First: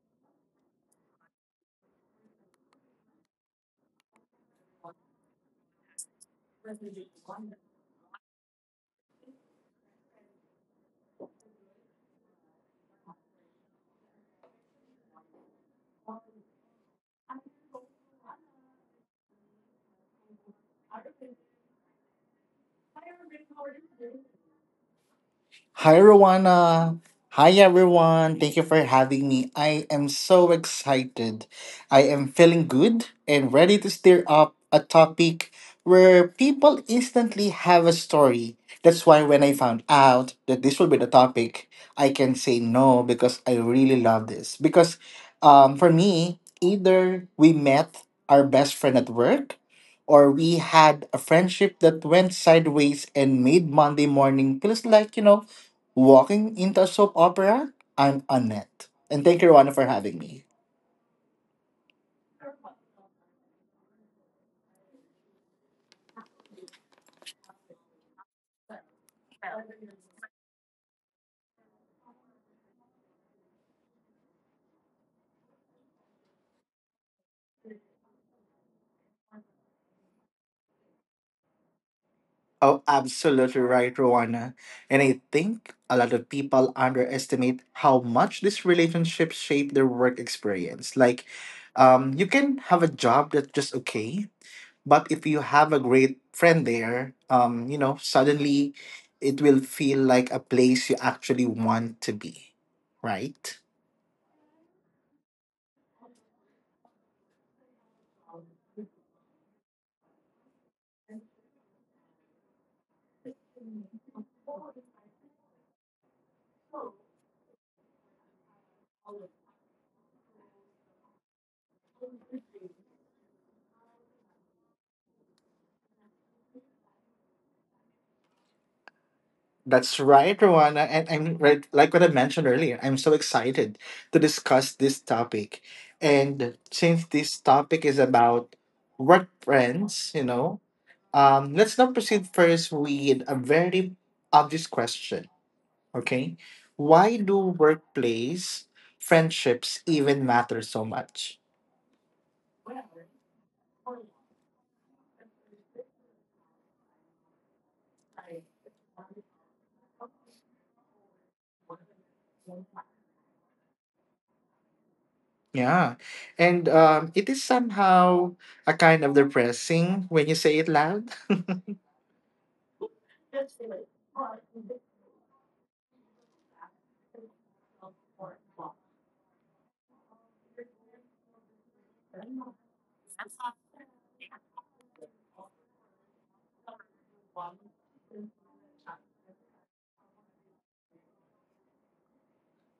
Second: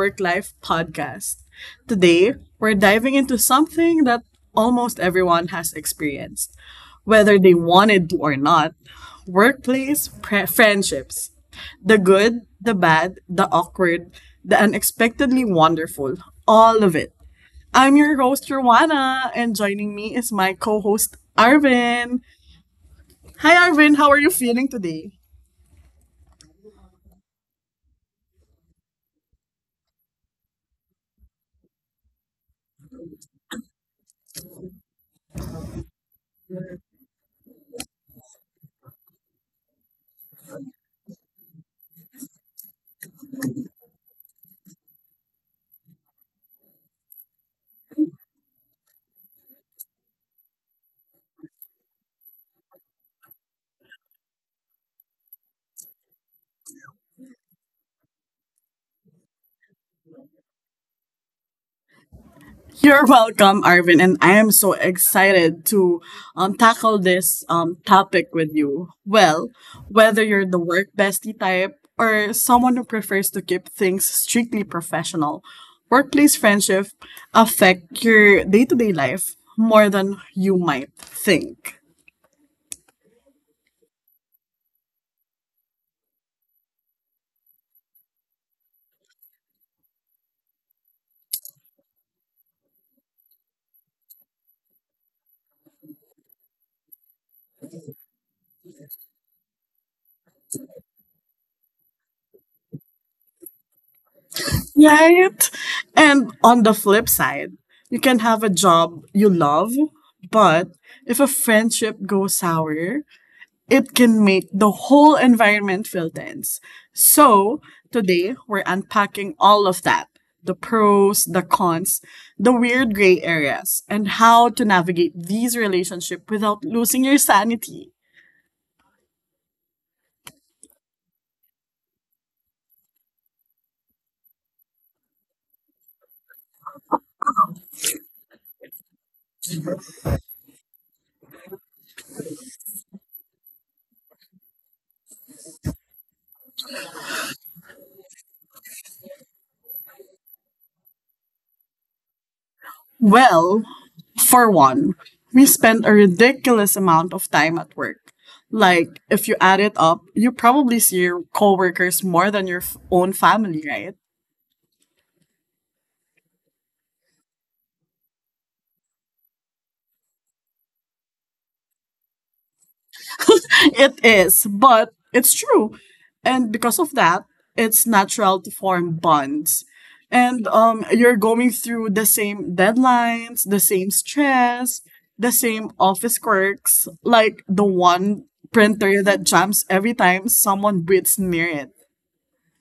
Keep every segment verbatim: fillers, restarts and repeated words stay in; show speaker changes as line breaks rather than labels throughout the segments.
Work Life Podcast. Today, we're diving into something that almost everyone has experienced, whether they wanted to or not workplace pre- friendships. The good, the bad, the awkward, the unexpectedly wonderful, all of it. I'm your host, Joanna, and joining me is my co host, Arvin. Hi, Arvin, how are you feeling today?
Hi, Rowana. Hi, everyone. Thank you for having me. I am so excited. I am feeling good and ready to stir up a topic where people instantly have a story. That's why when I found out that this will be the topic, I can say no because I really love this. Because um, for me, either we met our best friend at work or we had a friendship that went sideways and made Monday morning feels like, you know, walking into a soap opera. I'm Annette. And thank you, Rowana, for having me.
You're welcome, Arvin, and I am so excited to um, tackle this um, topic with you. Well, whether you're the work bestie type or someone who prefers to keep things strictly professional, workplace friendship affect your day-to-day life more than you might think.
Oh, absolutely right, Rowana. And I think a lot of people underestimate how much these relationships shape their work experience. Like, um, you can have a job that's just okay, but if you have a great friend there, um, you know, suddenly it will feel like a place you actually want to be, right?
Right? And on the flip side, you can have a job you love, but if a friendship goes sour, it can make the whole environment feel tense. So, today we're unpacking all of that the pros, the cons, the weird gray areas, and how to navigate these relationships without losing your sanity.
That's right, Rowana. And I'm right, like what I mentioned earlier, I'm so excited to discuss this topic. And since this topic is about work friends, you know, um, let's now proceed first with a very obvious question. Okay. Why do workplace friendships even matter so much?
Well, for one, we spend a ridiculous amount of time at work. Like, if you add it up, you probably see your coworkers more than your f- own family, right?
Yeah. And um, it is somehow a kind of depressing when you say it loud.
It is, but it's true. And because of that, it's natural to form bonds. And um, you're going through the same deadlines, the same stress, the same office quirks, like the one printer that jams every time someone breathes near it.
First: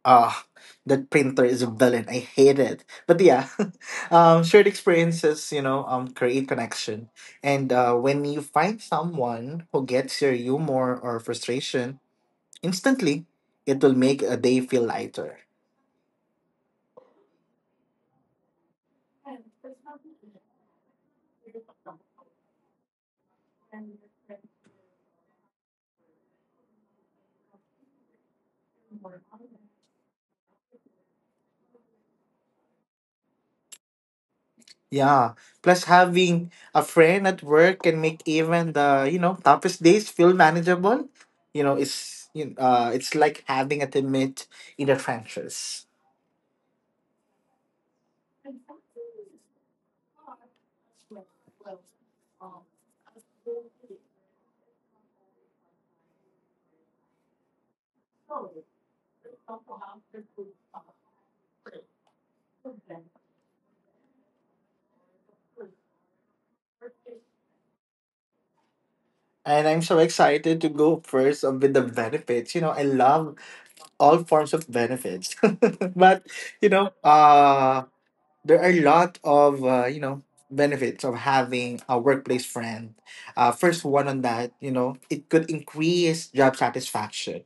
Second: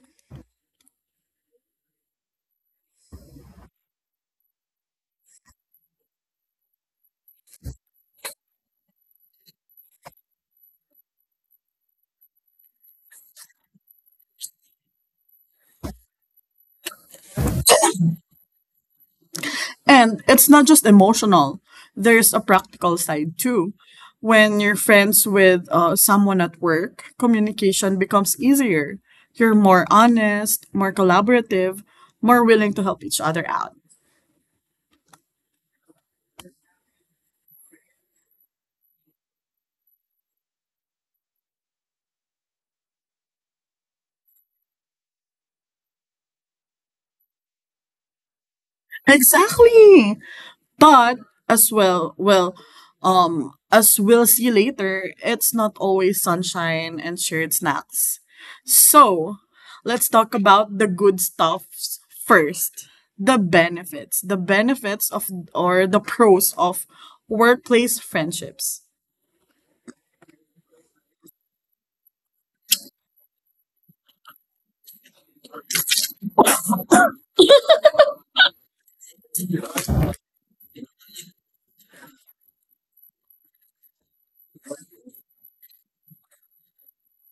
Ah, that printer is a villain. I hate it. But yeah, um, shared experiences, you know, um, create connection. And uh, when you find someone who gets your humor or frustration instantly, it will make a day feel lighter.
And it's not just emotional, there's a practical side too. When you're friends with uh, someone at work, communication becomes easier. You're more honest, more collaborative, more willing to help each other out.
Yeah. Plus, having a friend at work can make even the you know toughest days feel manageable. You know, it's you uh, it's like having a teammate in the trenches.
Exactly. But as well, well, um, as we'll see later, it's not always sunshine and shared snacks. So let's talk about the good stuffs first. The benefits, the benefits of or the pros of workplace friendships.
And I'm so excited to go first um, with the benefits. You know, I love all forms of benefits. but, you know, uh, there are a lot of, uh, you know, benefits of having a workplace friend. Uh, first one on that, you know, it could increase job satisfaction.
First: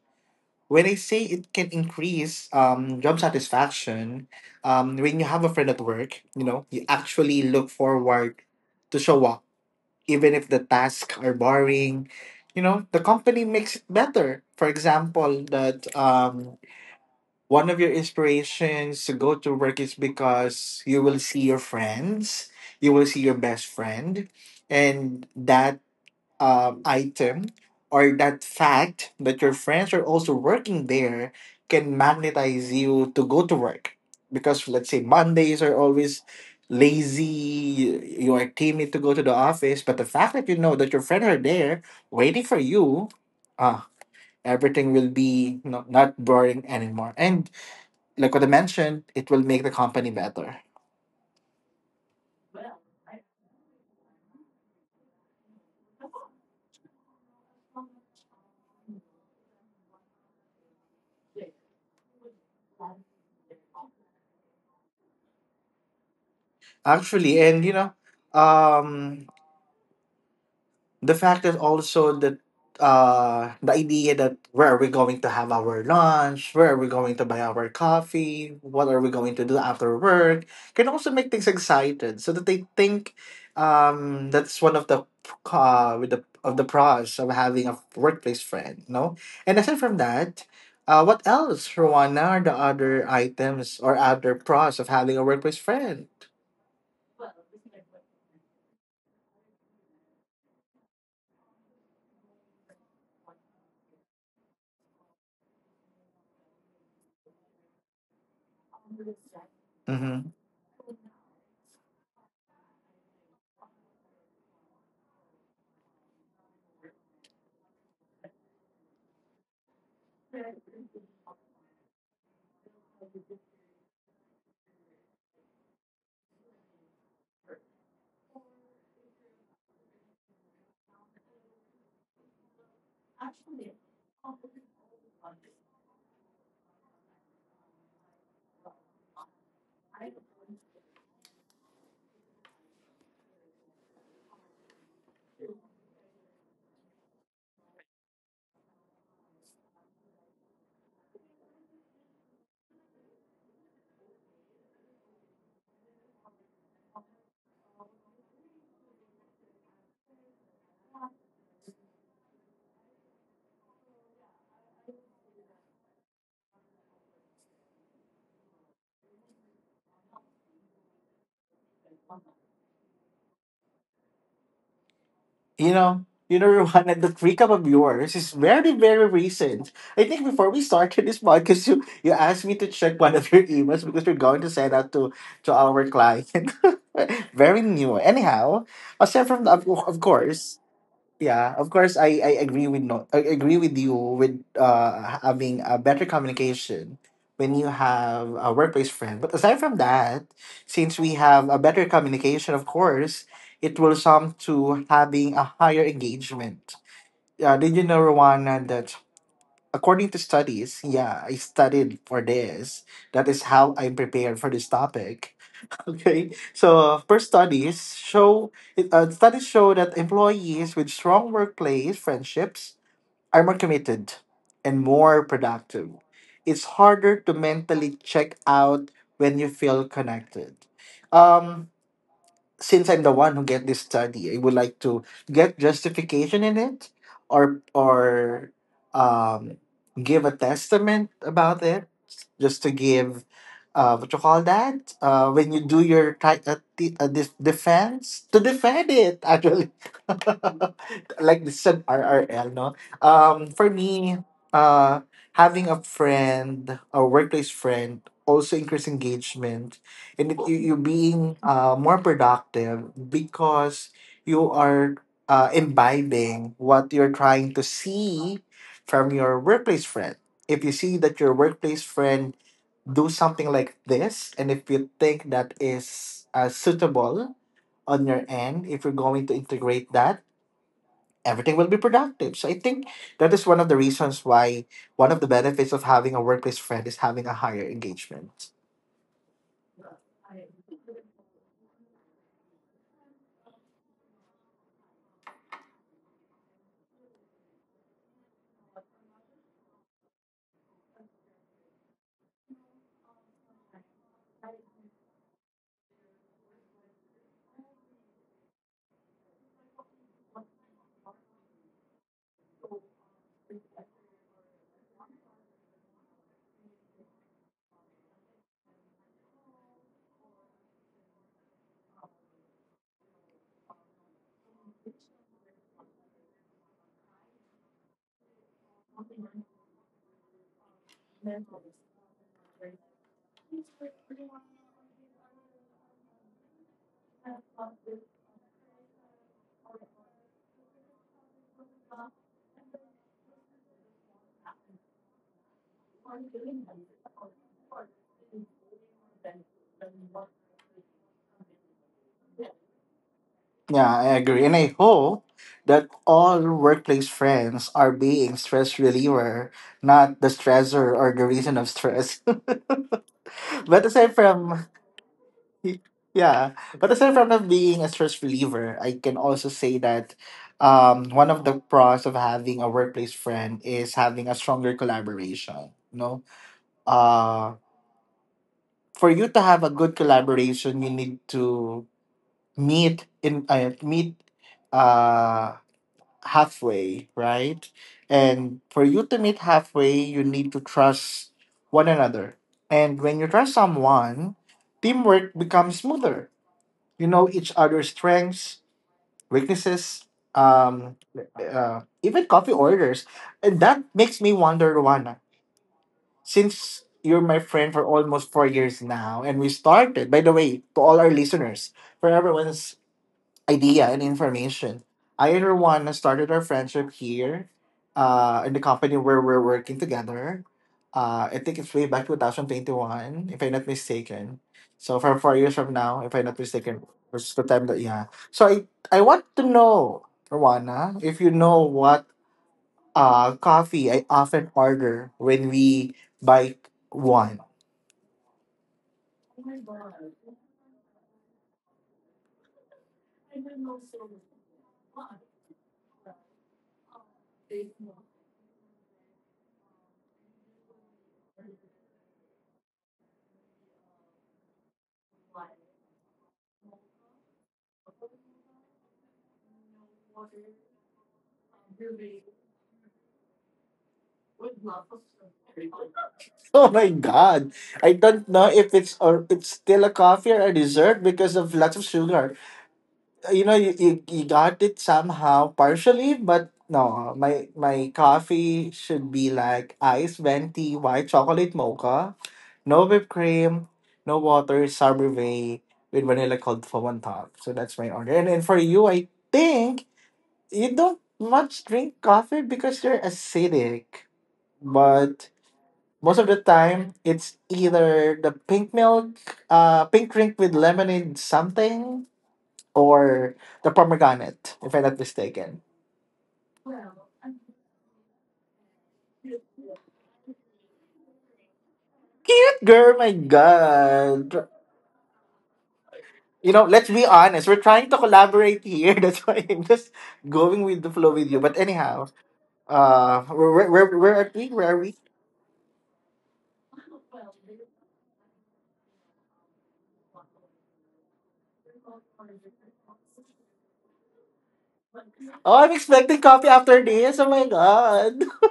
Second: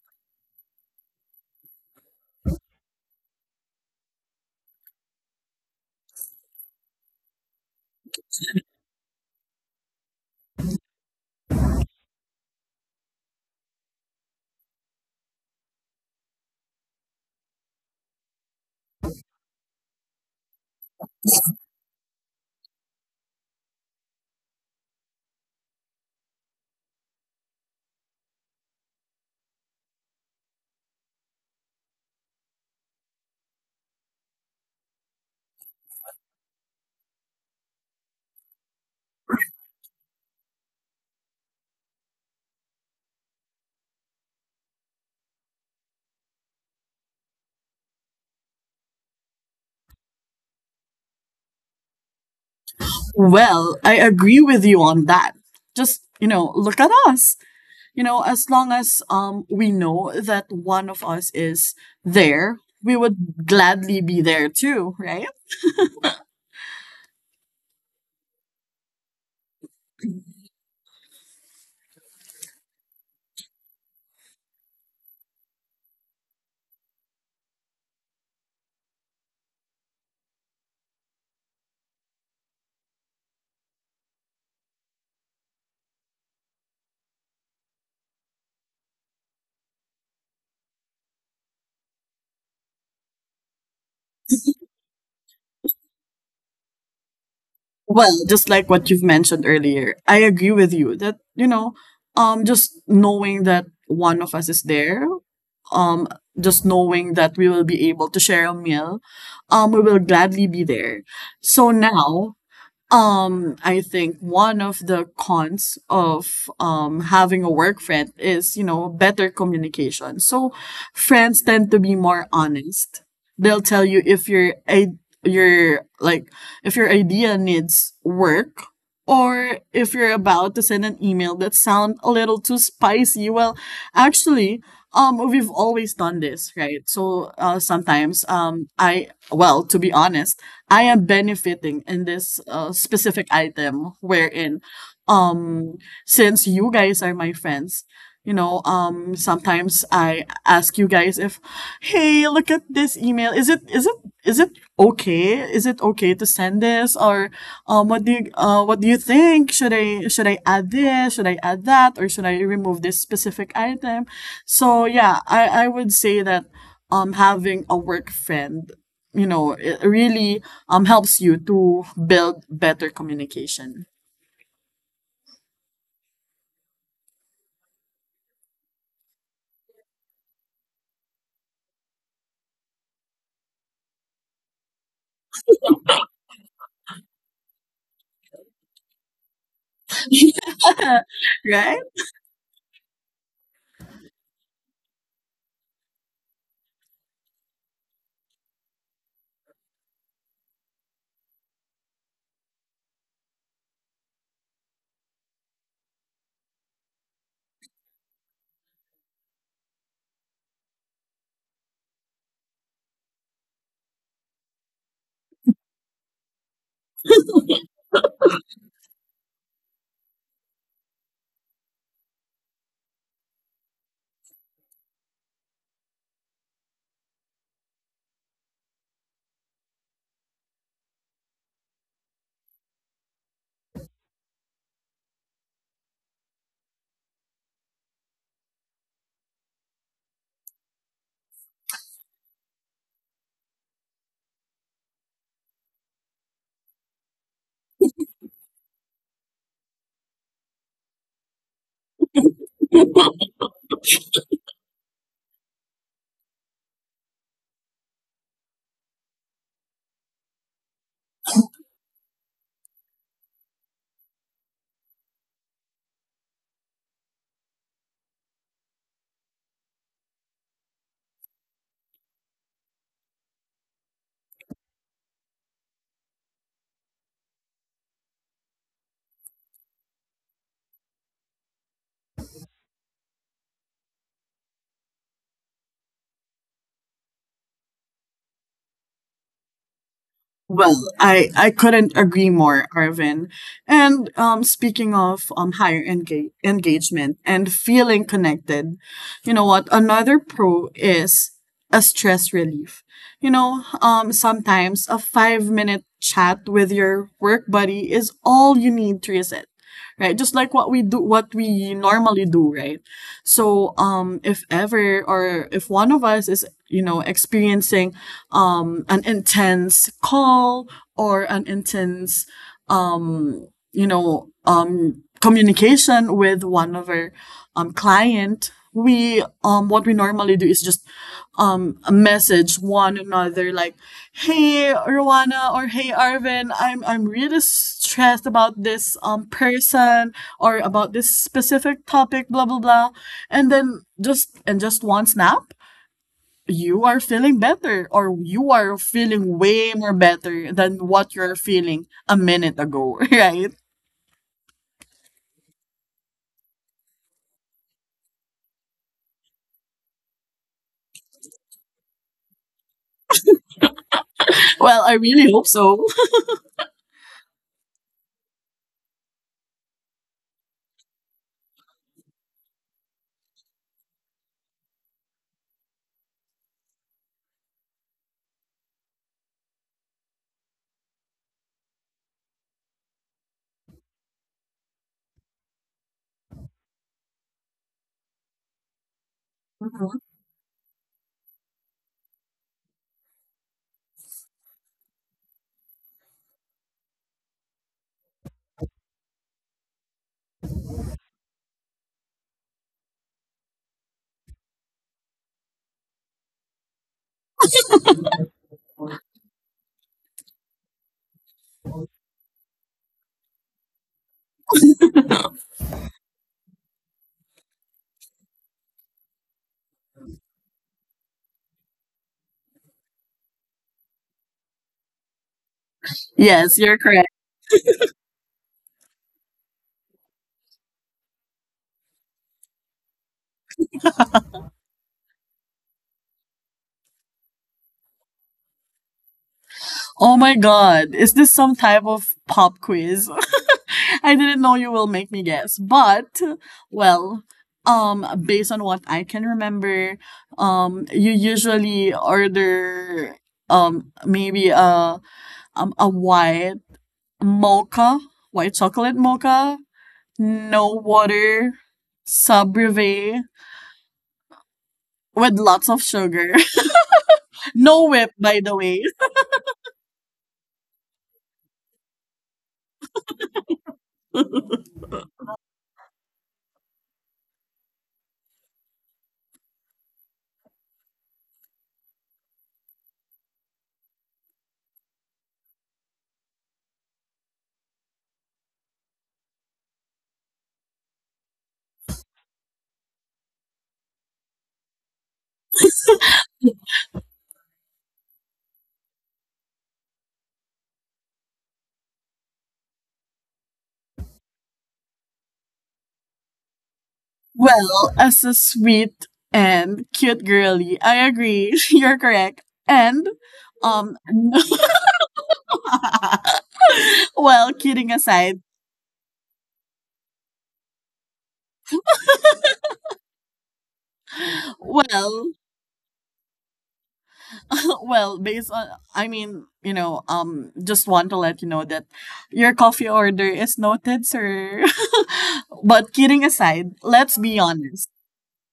When I say it can increase um, job satisfaction, um, when you have a friend at work, you know, you actually look forward to show up even if the tasks are boring, you know. The company makes it better. For example, that um one of your inspirations to go to work is because you will see your friends, you will see your best friend, and that um, item or that fact that your friends are also working there can magnetize you to go to work. Because let's say Mondays are always lazy, you are timid to go to the office, but the fact that you know that your friends are there waiting for you, ah, everything will be no, not boring anymore. And like what I mentioned, it will make the company better.
Well, I agree with you on that. Just, you know, look at us. You know, as long as um we know that one of us is there, we would gladly be there too, right?
Actually, and you know, um, the fact is also that uh the idea that where are we going to have our lunch, where are we going to buy our coffee, what are we going to do after work can also make things excited. So that they think um that's one of the uh with the of the pros of having a workplace friend, no? And aside from that, uh what else, Rowana, are the other items or other pros of having a workplace friend?
Well, just like what you've mentioned earlier, I agree with you that, you know, um just knowing that one of us is there, um just knowing that we will be able to share a meal, um we will
Mm-hmm.
gladly be there. So now Um, I think one of the cons of um having a work friend is, you know, better communication. So friends tend to be more honest. They'll tell you if your I- your like if your idea needs work or if you're about to send an email that sound a little too spicy. Well, actually, um we've always done this, right? So uh sometimes um I well, to be honest, I am benefiting in this uh, specific item wherein um since you guys are my friends, you know, um sometimes I ask you guys if hey, look at this email. Is it is it is it okay? Is it okay to send this or um what do you uh what do you think? Should I should I add this? Should I add that or should I remove this specific item? So yeah, I I would say that um having a work friend, you know, it really um helps you to build better communication.
You know, you know, Rowan, and that recap of yours is very, very recent. I think before we started this podcast, you, you asked me to check one of your emails because we're going to send out to, to our client. Very new. Anyhow, aside from that, of of course.
Yeah,
Yeah, of
right?
course I, I agree with no, I agree with you with uh having a better communication when you have a workplace friend. But aside from that, since we have a better communication, of course, it will sum to having a higher engagement. Uh, did you know, Rowana, that according to studies, yeah, I studied for this. That is how I prepared for this topic. Okay, so uh, first studies show it- uh, studies show that employees with strong workplace friendships are more committed and more productive. It's harder to mentally check out when you feel connected. Um, since I'm the one who get this study, I would like to get justification in it or or um give a testament about it just to give uh what you call that uh when you do your ti- uh, t- uh, this defense to defend it actually. Like this is an R R L, no? Um for me, uh having a friend, a workplace friend also increase engagement and it, you, you're being uh, more productive because you are uh, imbibing what you're trying to see from your workplace friend. If you see that your workplace friend do something like this, and if you think that is uh, suitable on your end, if you're going to integrate that, everything will be productive. So I think that is one of the reasons why one of the benefits of having a workplace friend is having a higher engagement.
Well, I, I couldn't agree more, Arvin. And um, speaking of um, higher enga- engagement and feeling connected, you know what? Another pro is a stress relief. You know, um, sometimes a five minute chat with your work buddy is all you need to reset, right? Just like what we do, what we normally do, right? So um, if ever or if one of us is, you know, experiencing um, an intense call or an intense, you know, um, communication with one of our um, client, we um what we normally do is just um message one another like hey Rowana or hey Arvin, I'm I'm really stressed about this um person or about this specific topic blah blah blah and then just and just one snap you are feeling better or you are feeling way more better than what you're feeling a minute ago. Right?
Yeah, I agree. And I hope that all workplace friends are being stress reliever, not the stressor or the reason of stress. but aside
Well, I
from
really hope so.
yeah, but aside from not being a stress reliever, I can also say that um one of the pros of having a workplace friend is having a stronger collaboration. No? Uh for you to have a good collaboration you need to meet in uh, meet uh, halfway, right? And for you to meet
Mhm.
halfway, you need to trust one another. And when you trust someone, teamwork becomes smoother. You know each other's strengths, weaknesses, um, uh, even coffee orders. And that makes me wonder, Rwana, since you're my friend for almost four years now, and we started, by the way, to all our listeners, for everyone's idea and information. Either one started our friendship here uh, in the company where we're working together. Uh, I think it's way back two thousand twenty-one, if I'm not mistaken. So from four years from now, if I'm not mistaken,
Yes, you're
which is the
correct.
time that, yeah. So I, I want to know, Rwana, if you know what uh, coffee I often order when we buy one.
Oh my god, is this some type of pop quiz? I didn't know you will make me guess. But well, um based on what I can remember, um you usually order um maybe a um a white mocha, white chocolate mocha, no water, sub brevet with lots of sugar.
Oh my God.
No
I
whip, by
don't
the
know
way.
if it's or it's still a coffee or a dessert because of lots of sugar. You know you, you, you got it somehow partially, but no, my my coffee should be like iced venti white chocolate mocha, no whipped cream, no water sorbet, with vanilla cold foam on top. So that's my order. And then for you, I think you don't much drink coffee because you're acidic, but most of the time it's either the pink milk, uh pink drink with lemonade something, or the pomegranate, if I'm not mistaken.
Well, as a sweet and cute girly, I agree. You're correct.
Cute girl,
And
my
um
god. You know, let's be honest.
well,
We're
kidding
trying to
aside,
collaborate here. That's why I'm just going with the flow with you. But anyhow, uh, where, where, where are we? Where are we?
well, well, based on I mean, you know, um just want to let you know that your coffee order is noted, sir.
Oh, I'm
But
expecting
kidding
coffee
aside,
after
let's
this. Oh
be
my
honest.
god.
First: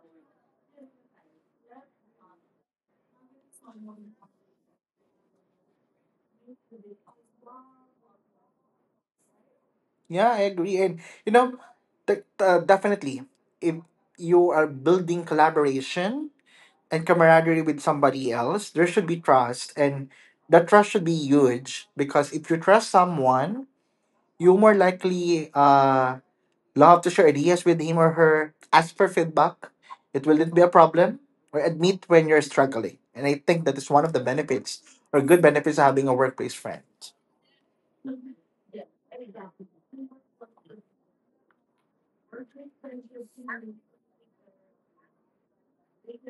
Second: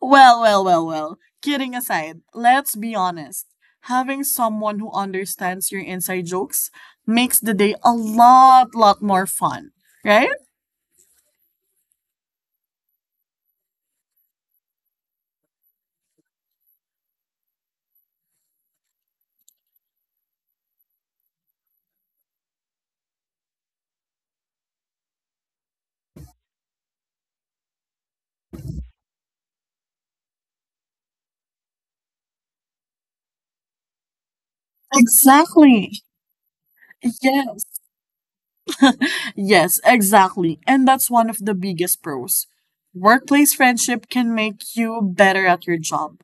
Well, well, well, well. Kidding aside, let's be honest. Having someone who understands your inside jokes makes the day a lot, lot more fun, right?
Yeah, I agree. And you know, de- uh, definitely, if you are building collaboration and camaraderie with somebody else, there should be trust. And that trust should be huge because if you trust someone, you more likely uh, love to share ideas with him or her, ask for feedback. It will not be a problem or admit when you're struggling. And I think that is one of the benefits or good benefits of
Exactly.
having a workplace friend.
Yes. Yes, exactly. And that's one of the biggest pros. Workplace friendship can make you better at your job.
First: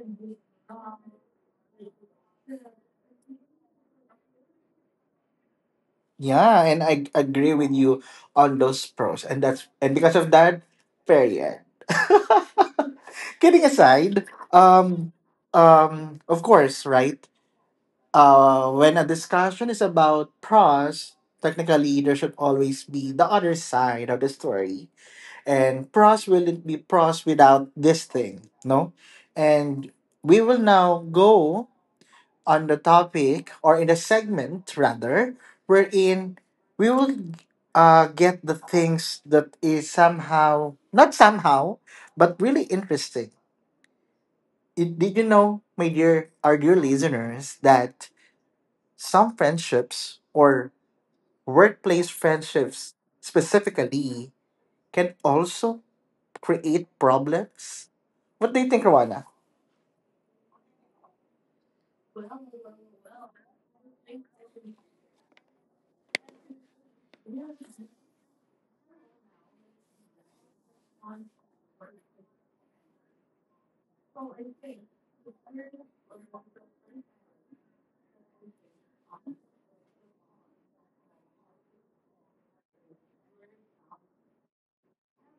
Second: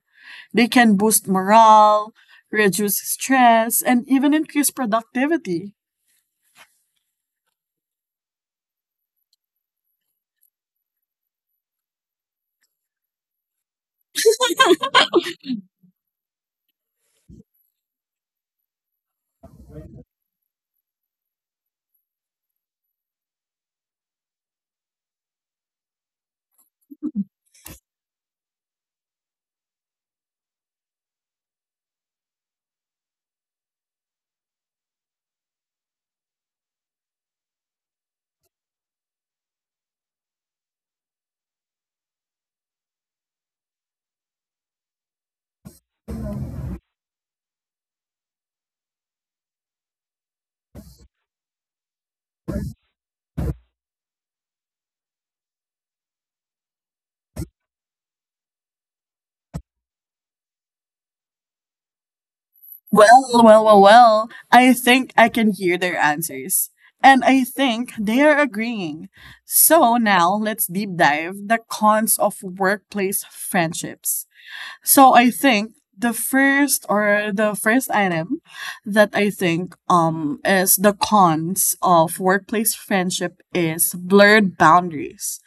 They can boost morale, reduce stress, and even increase productivity.
Yeah, and I agree with you on those pros, and that's and because of that, period. Kidding aside, um, um, of course, right? Uh, when a discussion is about pros, technically there should always be the other side of the story, and pros will be pros without this thing, no? And we will now go on the topic, or in the segment rather, wherein we will uh, get the things that is somehow, not somehow, but really interesting. It, did you know, my dear, our dear listeners, that some friendships or workplace friendships specifically can also create problems? What do you think, Rowana?
Well, well, well, well. I think I can hear their answers. And I think they are agreeing. So now let's deep dive the cons of workplace friendships. So I think the first or the first item that I think um is the cons of workplace friendship is blurred boundaries.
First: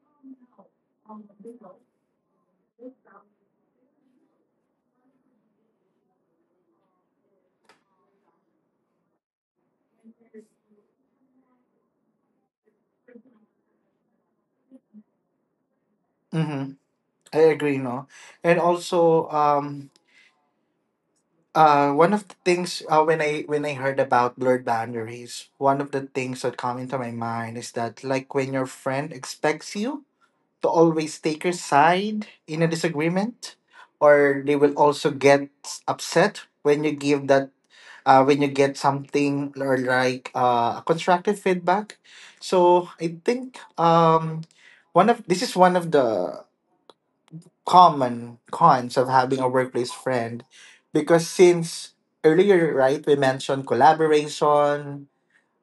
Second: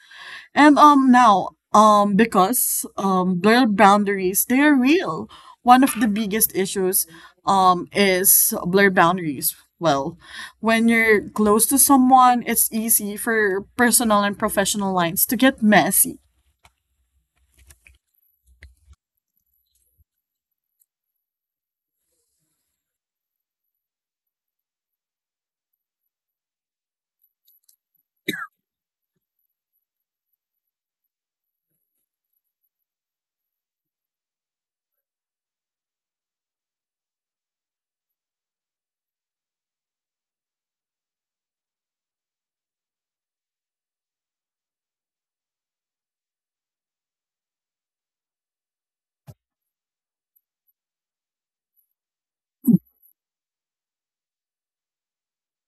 And um now, um because um blur boundaries, they are real. One of the biggest issues um is blur boundaries. Well, when you're close to someone, it's easy for personal and professional lines to get messy.
Mm-hmm. I agree, no? And also, um, Uh, one of the things uh, when I when I heard about blurred boundaries, one of the things that come into my mind is that like when your friend expects you to always take your side in a disagreement, or they will also get upset when you give that uh, when you get something or like uh, constructive feedback. So I think um one of this is one of the common cons of having a workplace friend because since earlier, right, we mentioned collaboration,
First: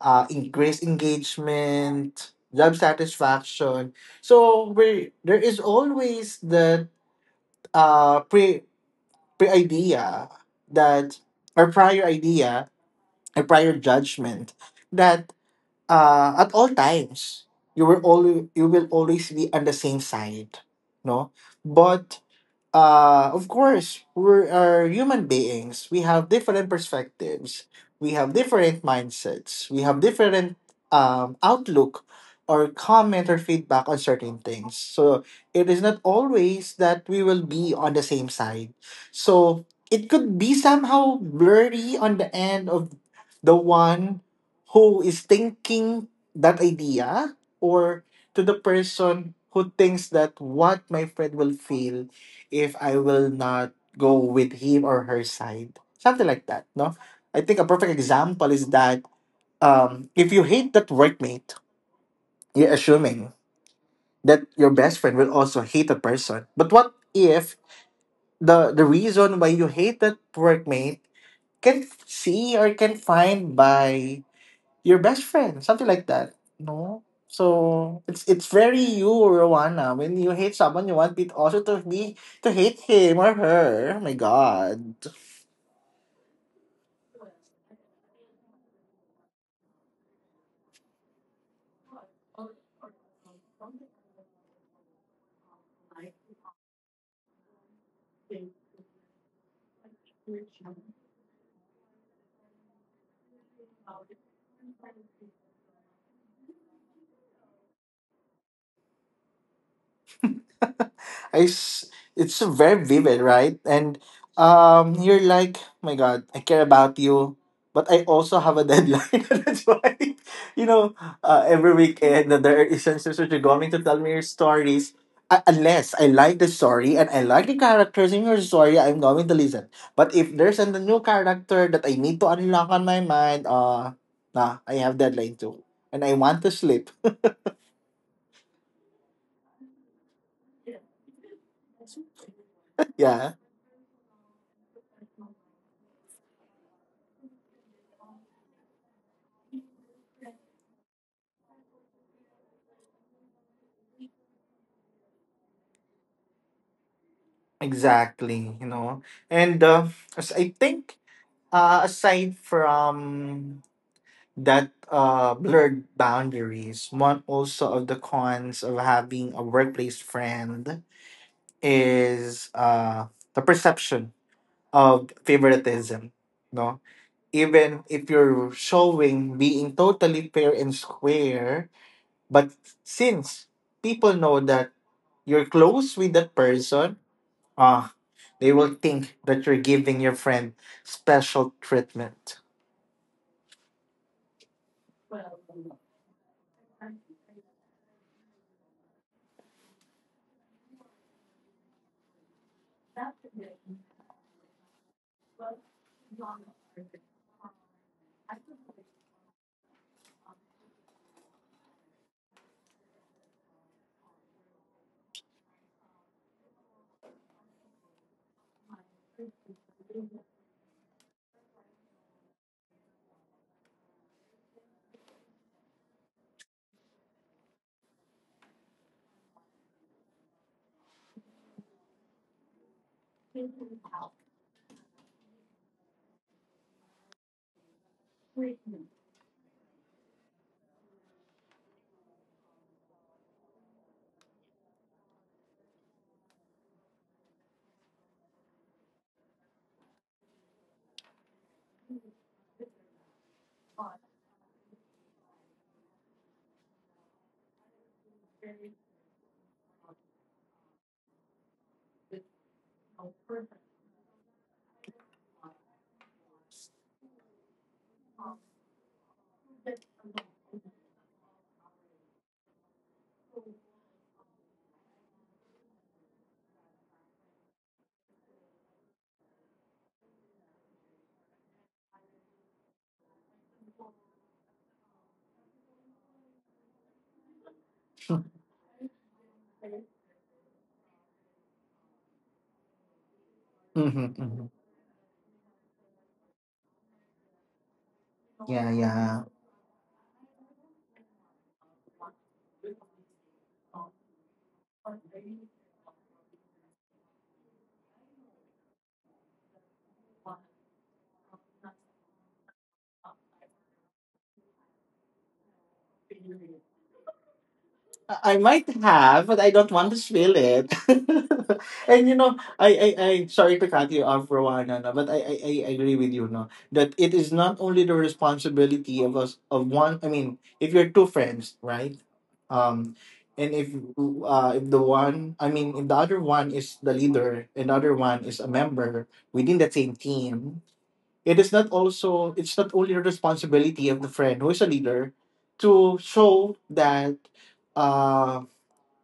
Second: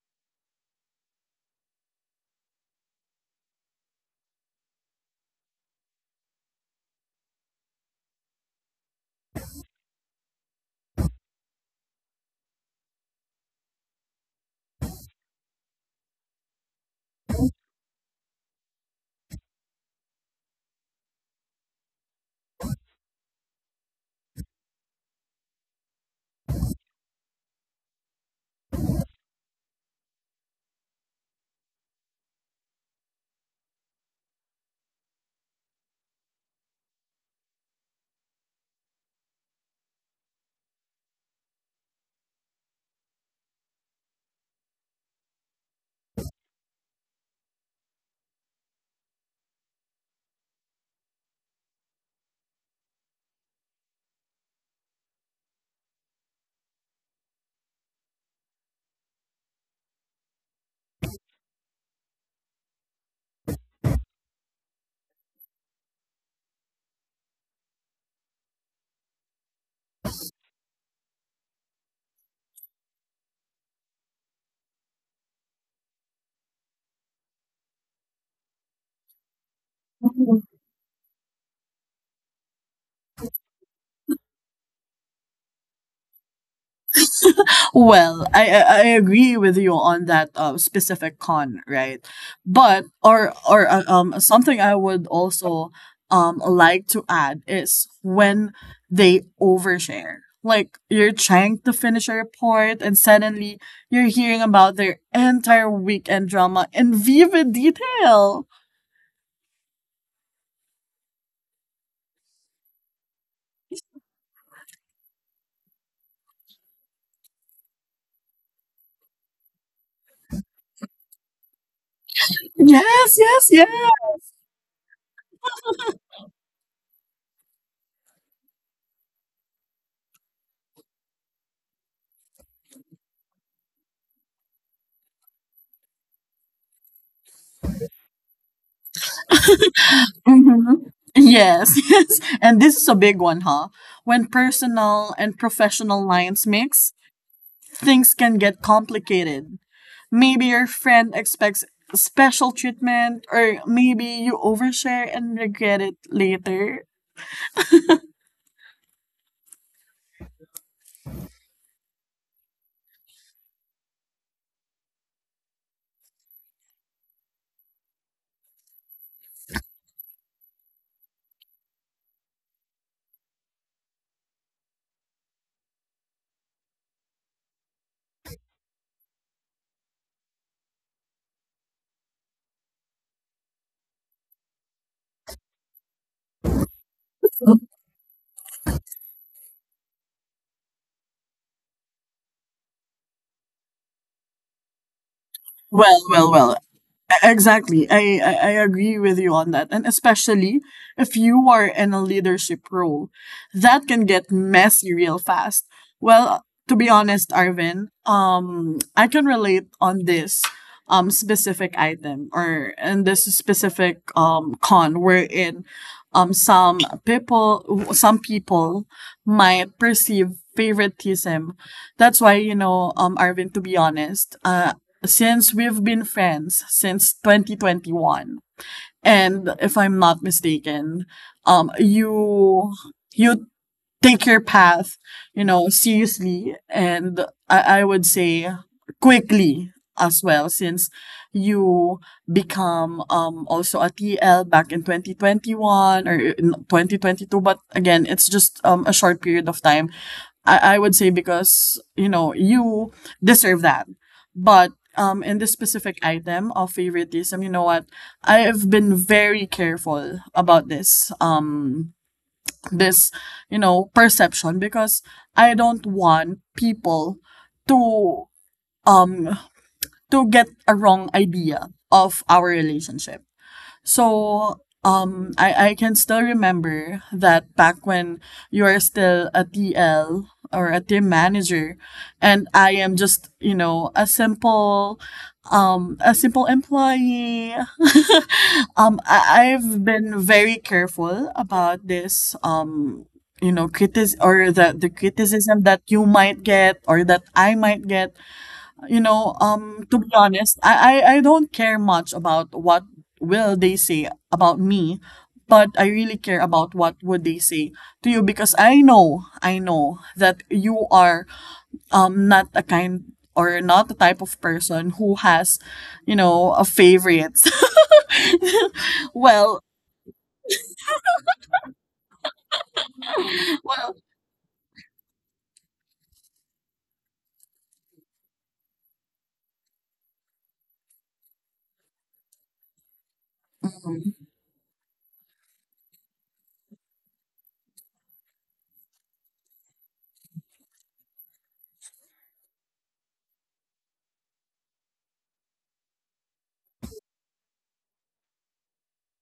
uh increased engagement, job satisfaction. So we there is always that uh pre pre idea that, or prior idea or prior judgment, that uh at all times you will always you will always be on the same side, no? But uh, of course, we are human beings. We have different perspectives. We have different mindsets. We have different um, outlook or comment or feedback on certain things. So it is not always that we will be on the same side. So it could be somehow blurry on the end of the one who is thinking that idea, or to the person who thinks that what my friend will feel if I will not go with him or her side. Something like that, no? I think a perfect example is that, um, if you hate that workmate, you're assuming that your best friend will also hate a person. But what if the, the reason why you hate that workmate can see or can find by your best friend? Something like that, no? So it's it's very you, Rowana. When you hate someone, you want it also to be to hate him or her. Oh my god.
Well, I I I agree with you on that uh, specific con, right? But or or uh, um something I would also um like to add is when they overshare. Like you're trying to finish a report and suddenly you're hearing about their entire weekend drama in vivid detail.
I s- it's very vivid, right? And um, you're like, my God, I care about you, but I also have a deadline. That's why, you know, uh, every weekend that there are essentials that
Yes,
you're going
yes,
to tell
yes.
me your stories. Uh, unless I like the story and I like the characters in your story, I'm going to listen. But if there's a new character that I need to unlock on my mind, uh, nah, I have deadline too, and I want to sleep.
Hmm. Yes, yes. And this is a
Yeah,
big one, huh? When personal and professional lines mix, things can get complicated. Maybe your friend expects special treatment, or maybe you overshare and regret it later.
exactly. You know, and. Uh, as I think Uh, aside from that uh, blurred boundaries, one also of the cons of having a workplace friend is uh, the perception of favoritism. No, even if you're showing being totally fair and square, but since people know that you're close with that person,
Well,
ah, they will think that you're giving your friend special treatment.
well, well. Exactly. I, I, I agree with you on that. And especially if you are in a leadership role, that can get messy real fast. Well, to be honest, Arvin, um, I can relate on this um specific item or in this specific um con wherein um some people some people might perceive favoritism. That's why, you know, um Arvin, to be honest, uh, since we've been friends since twenty twenty-one. And if I'm not mistaken, um, you, you take your path, you know, seriously. And I, I would say quickly as well, since you become um, also a T L back in twenty twenty-one or in twenty twenty-two. But again, it's just um, a short period of time. I, I would say because, you know, you deserve that. But um, in this specific item of favoritism, you know what? I've been very careful about this. Um, this, you know, perception because I don't want people to um to get a wrong idea of our relationship. So um I, I can still remember that back when you're still a T L or a team manager and I am just, you know, a simple um a simple employee. um I, I've been very careful about this um you know critic
Mm-hmm, mm-hmm.
or the the criticism that you might get or that I might get,
Yeah,
you know,
yeah.
um, to be honest, I, I, I don't care much about what will they say about me, but I really care about what would they say to you because I know, I know that you are um not a kind or not the type of person who has, you know, a favorites.
I I might have,
Well,
but I don't want to spill it. And you know, I, I, I sorry to
well,
cut you off for one, no, no, but I, I, I agree with you, no, that it is not only the responsibility of us of one. I mean, if you're two friends, right? Um, and if uh, if the one, I mean, if the other one is the leader and the other one is a member within the same team, it is not also it's not only the responsibility of the friend who is a leader to show that uh,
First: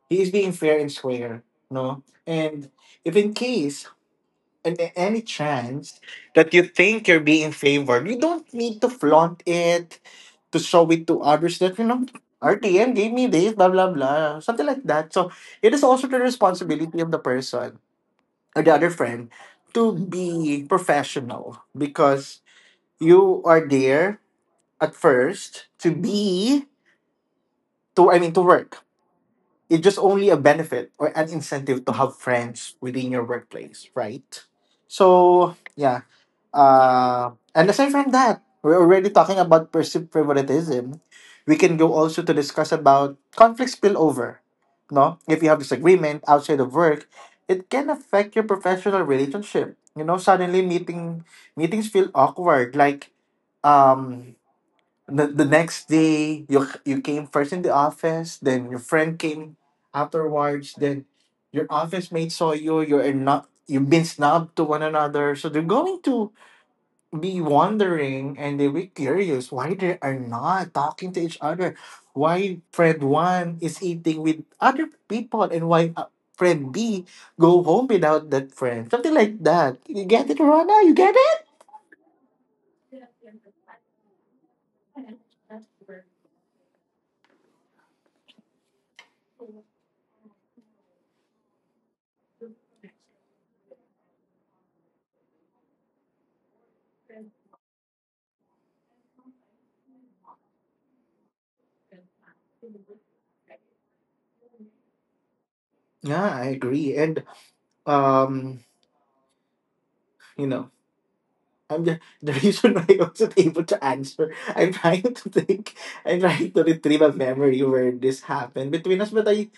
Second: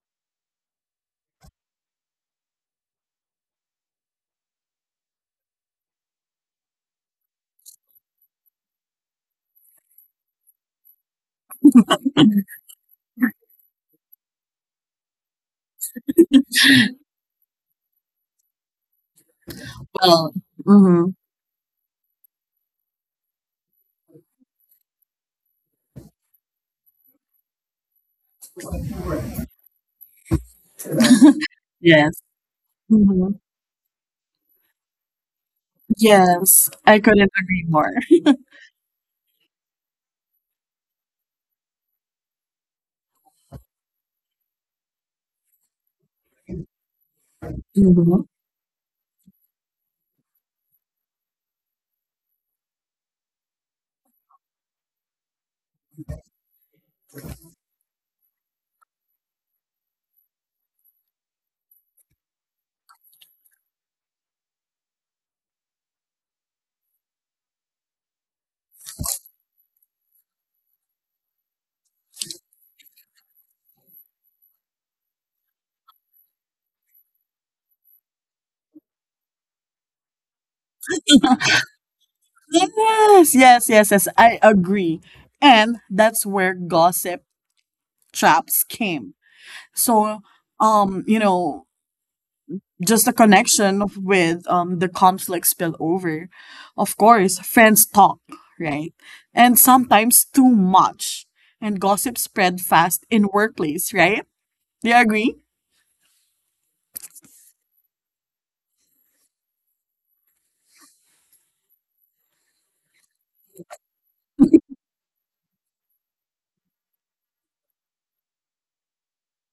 he is being fair and square, no? And if in case and a- any chance that you think you're being favored, you don't need to flaunt it to show it to others that you know R T M gave me this, blah blah blah, something like that. So it is also the responsibility of the person or the other friend to
well,
be
mhm,
professional, because you are there at first to be to I mean to work. It's just only a benefit or an incentive to have
yes.
friends within your
Mhm.
workplace, right? So yeah.
Yes,
Uh,
I
and
couldn't
aside
agree
from
more.
that, we're already talking about perceived favoritism. We can go also to discuss about conflict spillover. No, if you have disagreement outside of work, it can affect your
Mhm.
professional relationship. You know, suddenly meeting meetings feel awkward. Like um the, the next day you you came first in the office, then your friend came afterwards, then your office mate saw you, you're not you've been snubbed to one another, so they're going to be wondering and they'll be curious why they are not talking to each other, why friend one is eating with other people, and why uh, friend b go home without that friend, something like that. You get it, Rana? You get it?
Yes, yes, yes, yes. I agree. And that's where gossip traps came. So, um, you know, just a connection of- with um the conflict spill over. Of course, friends talk, right? And sometimes too much. And gossip spread fast in workplace, right? Do you agree?
Yeah, I agree. And um you know. I'm the, the reason why I wasn't able to answer. I'm trying to think. I'm trying to retrieve a memory where this happened between us, but I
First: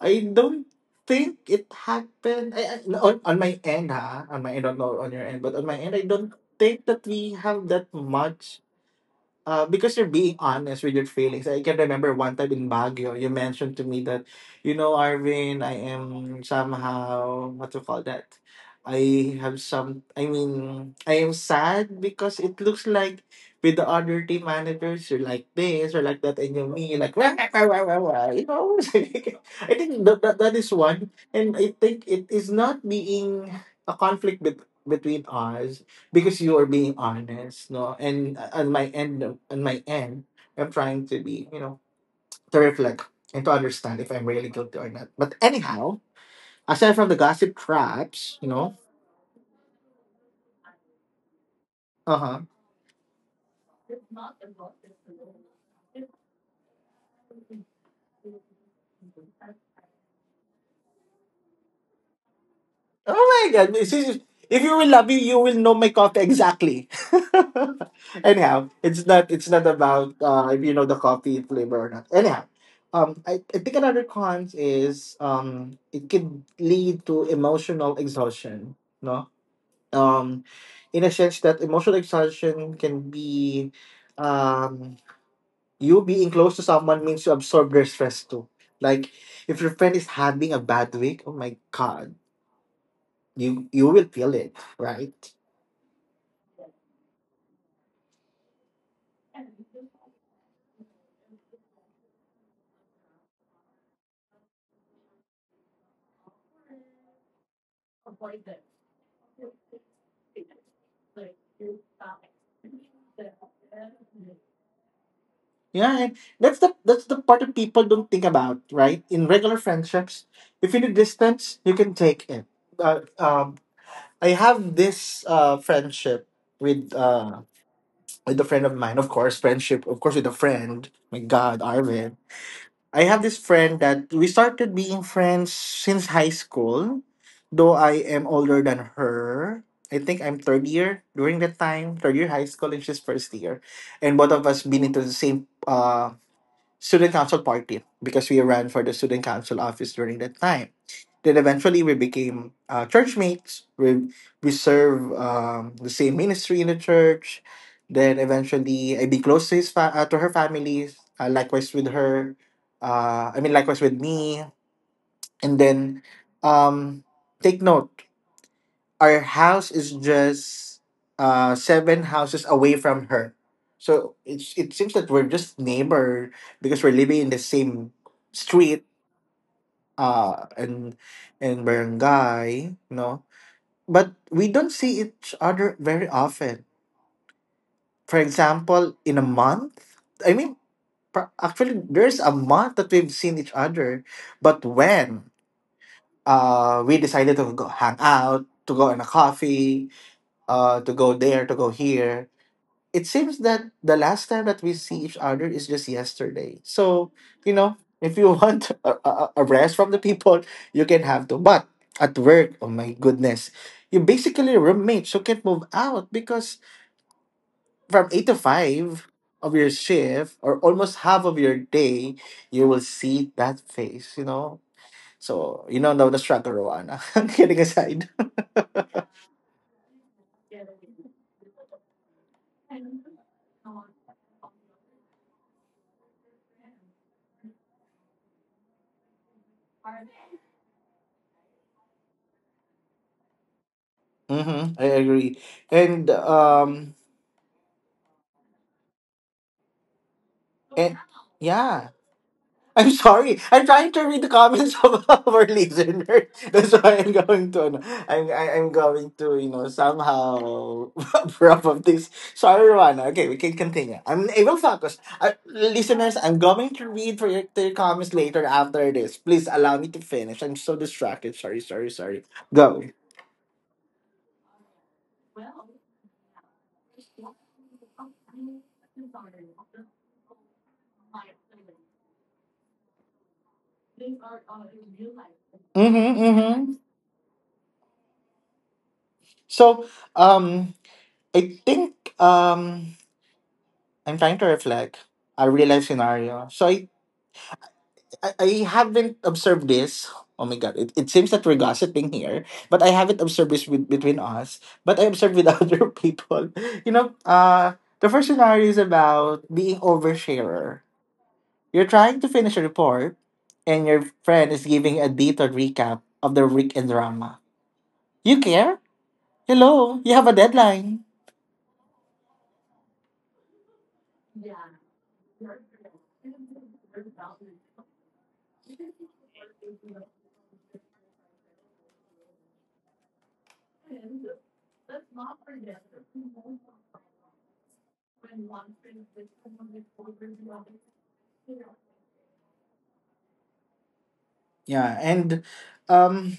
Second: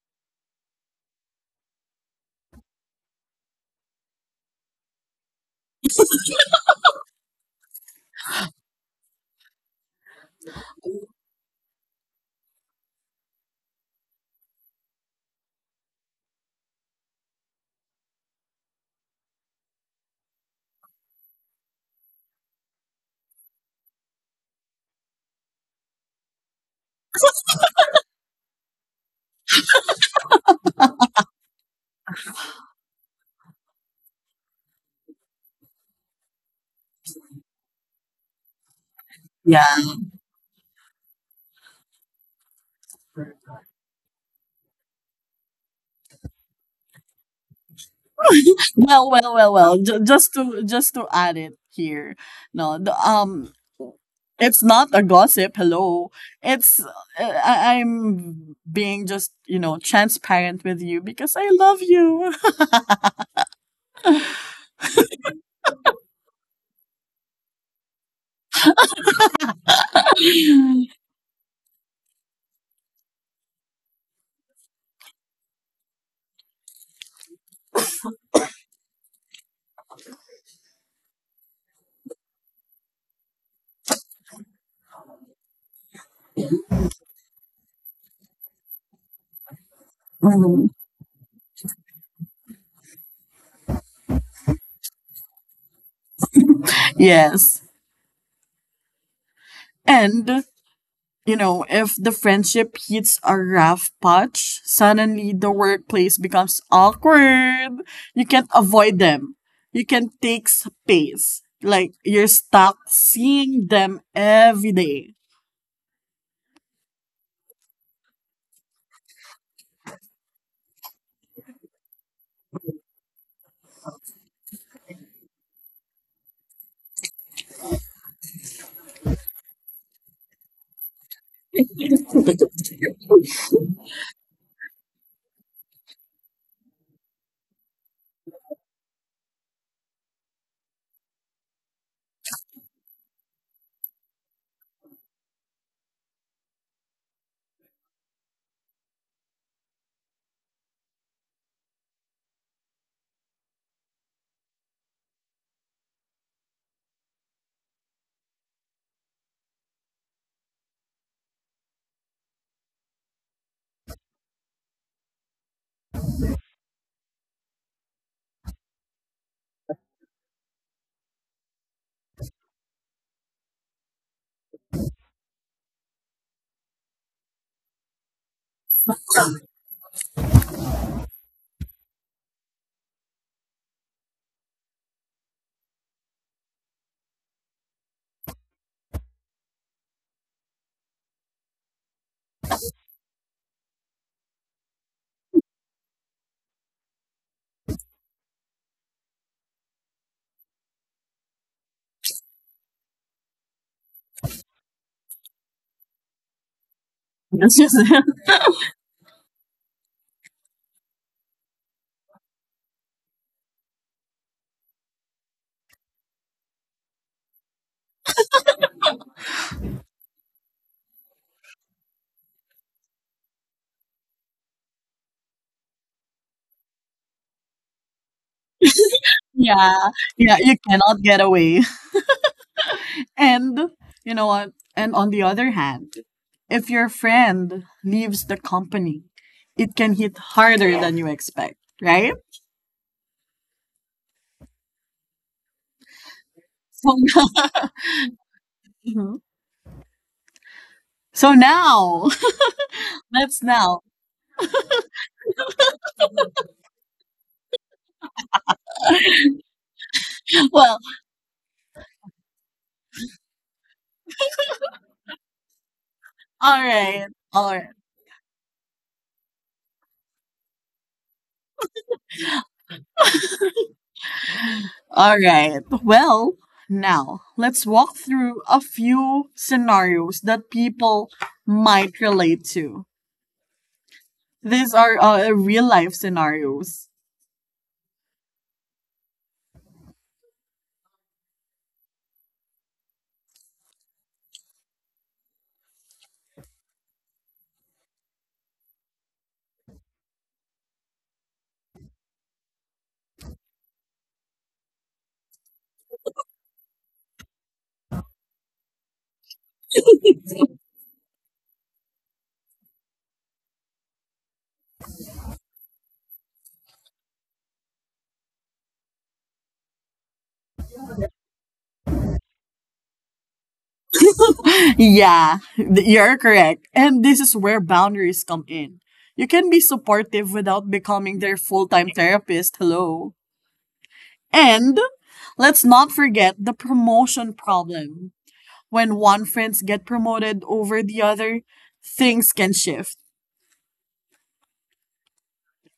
I don't think it happened. I, I, on on my end, ha, on my end, not on your end, but on my end, I don't think that we have that much, uh, because you're being honest with your feelings. I can remember one time in Baguio, you mentioned to me that, you know, Arvin, I am somehow, what to call that? I have some, I mean, I am sad because it looks like with the other team managers, you're like this or like that, and you are me, you're like, wah, wah, wah, wah, wah, wah," you know? I think that, that, that is one. And I think it is not being a conflict bet between us, because you are being honest, no, and uh, on my end, on my end I'm trying to be, you know, to reflect and to understand if I'm really guilty or not. But anyhow, aside from the gossip traps, you know,
Well, well, well, well. J- just to just to add it here,
uh-huh.
no, the, um, it's not a gossip. Hello, it's uh, I- I'm being just, you know, transparent with you because I love you.
Oh my god, this is if you will love me you will know my coffee exactly. Anyhow, it's not it's not about uh if you know the coffee flavor or not. Anyhow, um I, I think another cons is um it could lead to emotional exhaustion, no? um, in a sense that emotional exhaustion can be, um, you being close to someone means you absorb their stress too. Like if your friend is having a
Mhm.
bad week, oh my god, you you will feel it, right?
Yes, and you know, if the friendship hits a rough patch, suddenly the workplace becomes awkward. You can't avoid them. You can take space. Like you're stuck seeing them every day.
Yeah, and that's the that's the part that people don't think about, right? In regular friendships, if you need distance, you can take it. Uh, um, I have this uh, friendship with uh, with a friend of mine, of course, friendship, of course, with a friend. My God, Arvin, I have this friend that we started being friends since high school, though I am older than her. I think I'm third year during that time, third year high school, and she's first year. And both of us been into the same uh, student council party because we ran for the student council office during that time. Then eventually we became uh, church mates. We we serve um, the same ministry in the church. Then eventually I be close to his fa- uh, to her family. Uh, likewise with her. Uh, I mean likewise with me. And then um, take note, our house is just uh seven houses away from her. So it's it seems that we're just neighbor, because we're living in the same street uh and and barangay, no? But we don't see each other very often. For example, in a month, I mean pra- actually there's a month that we've seen each other, but when uh we decided to go hang out, to go on a coffee, uh to go there, to go here, it seems that the last time that we see each other is just yesterday. So, you know,
That's just
if you want a, a, a rest from the people, you can have to. But at work, oh my goodness, you basically roommates who can't move out, because from eight to five of your shift or almost half of your day, you will see that face, you know? So, you know, now the struggle, Rowana. Kidding aside.
yeah, yeah. You cannot get away. And you know what? And on the other hand, if your friend leaves the company, it can hit harder than you expect, right?
Mm-hmm, I agree. And, um,
So, mhm.
and yeah.
So
I'm
now
sorry. I'm trying to read
that's
the
now.
comments of our listeners. That's why I'm going to, ano, I'm, I- I'm going to, you know, somehow
Well,
wrap up this. Sorry, Rwana. Okay, we can continue. I'm able to focus. Uh, listeners, I'm going to read
all
for your, to
right.
your
All
comments
right.
later after this. Please allow me to finish. I'm so distracted. Sorry, sorry, sorry. Go.
All right. Well, now let's walk through a few scenarios that people might relate to. These are uh,
Mm-hmm,
real life
mm-hmm.
scenarios.
So, um, I think, um, I'm trying to reflect a real life scenario. So I I, I haven't observed this. Oh my god, it, it seems that we're gossiping here, but I haven't observed this with, between us, but I observed with other people. You know, uh, the first scenario is about being oversharer. You're trying to finish a report, and your friend is giving a detailed recap of the weekend drama. You care? Hello, you have a deadline.
Yeah, th- you're correct. And this is where boundaries come in. You can be supportive without becoming their full time therapist. Hello. And let's not forget the promotion problem when one friends get promoted over the other, things can shift.
Yeah, and um,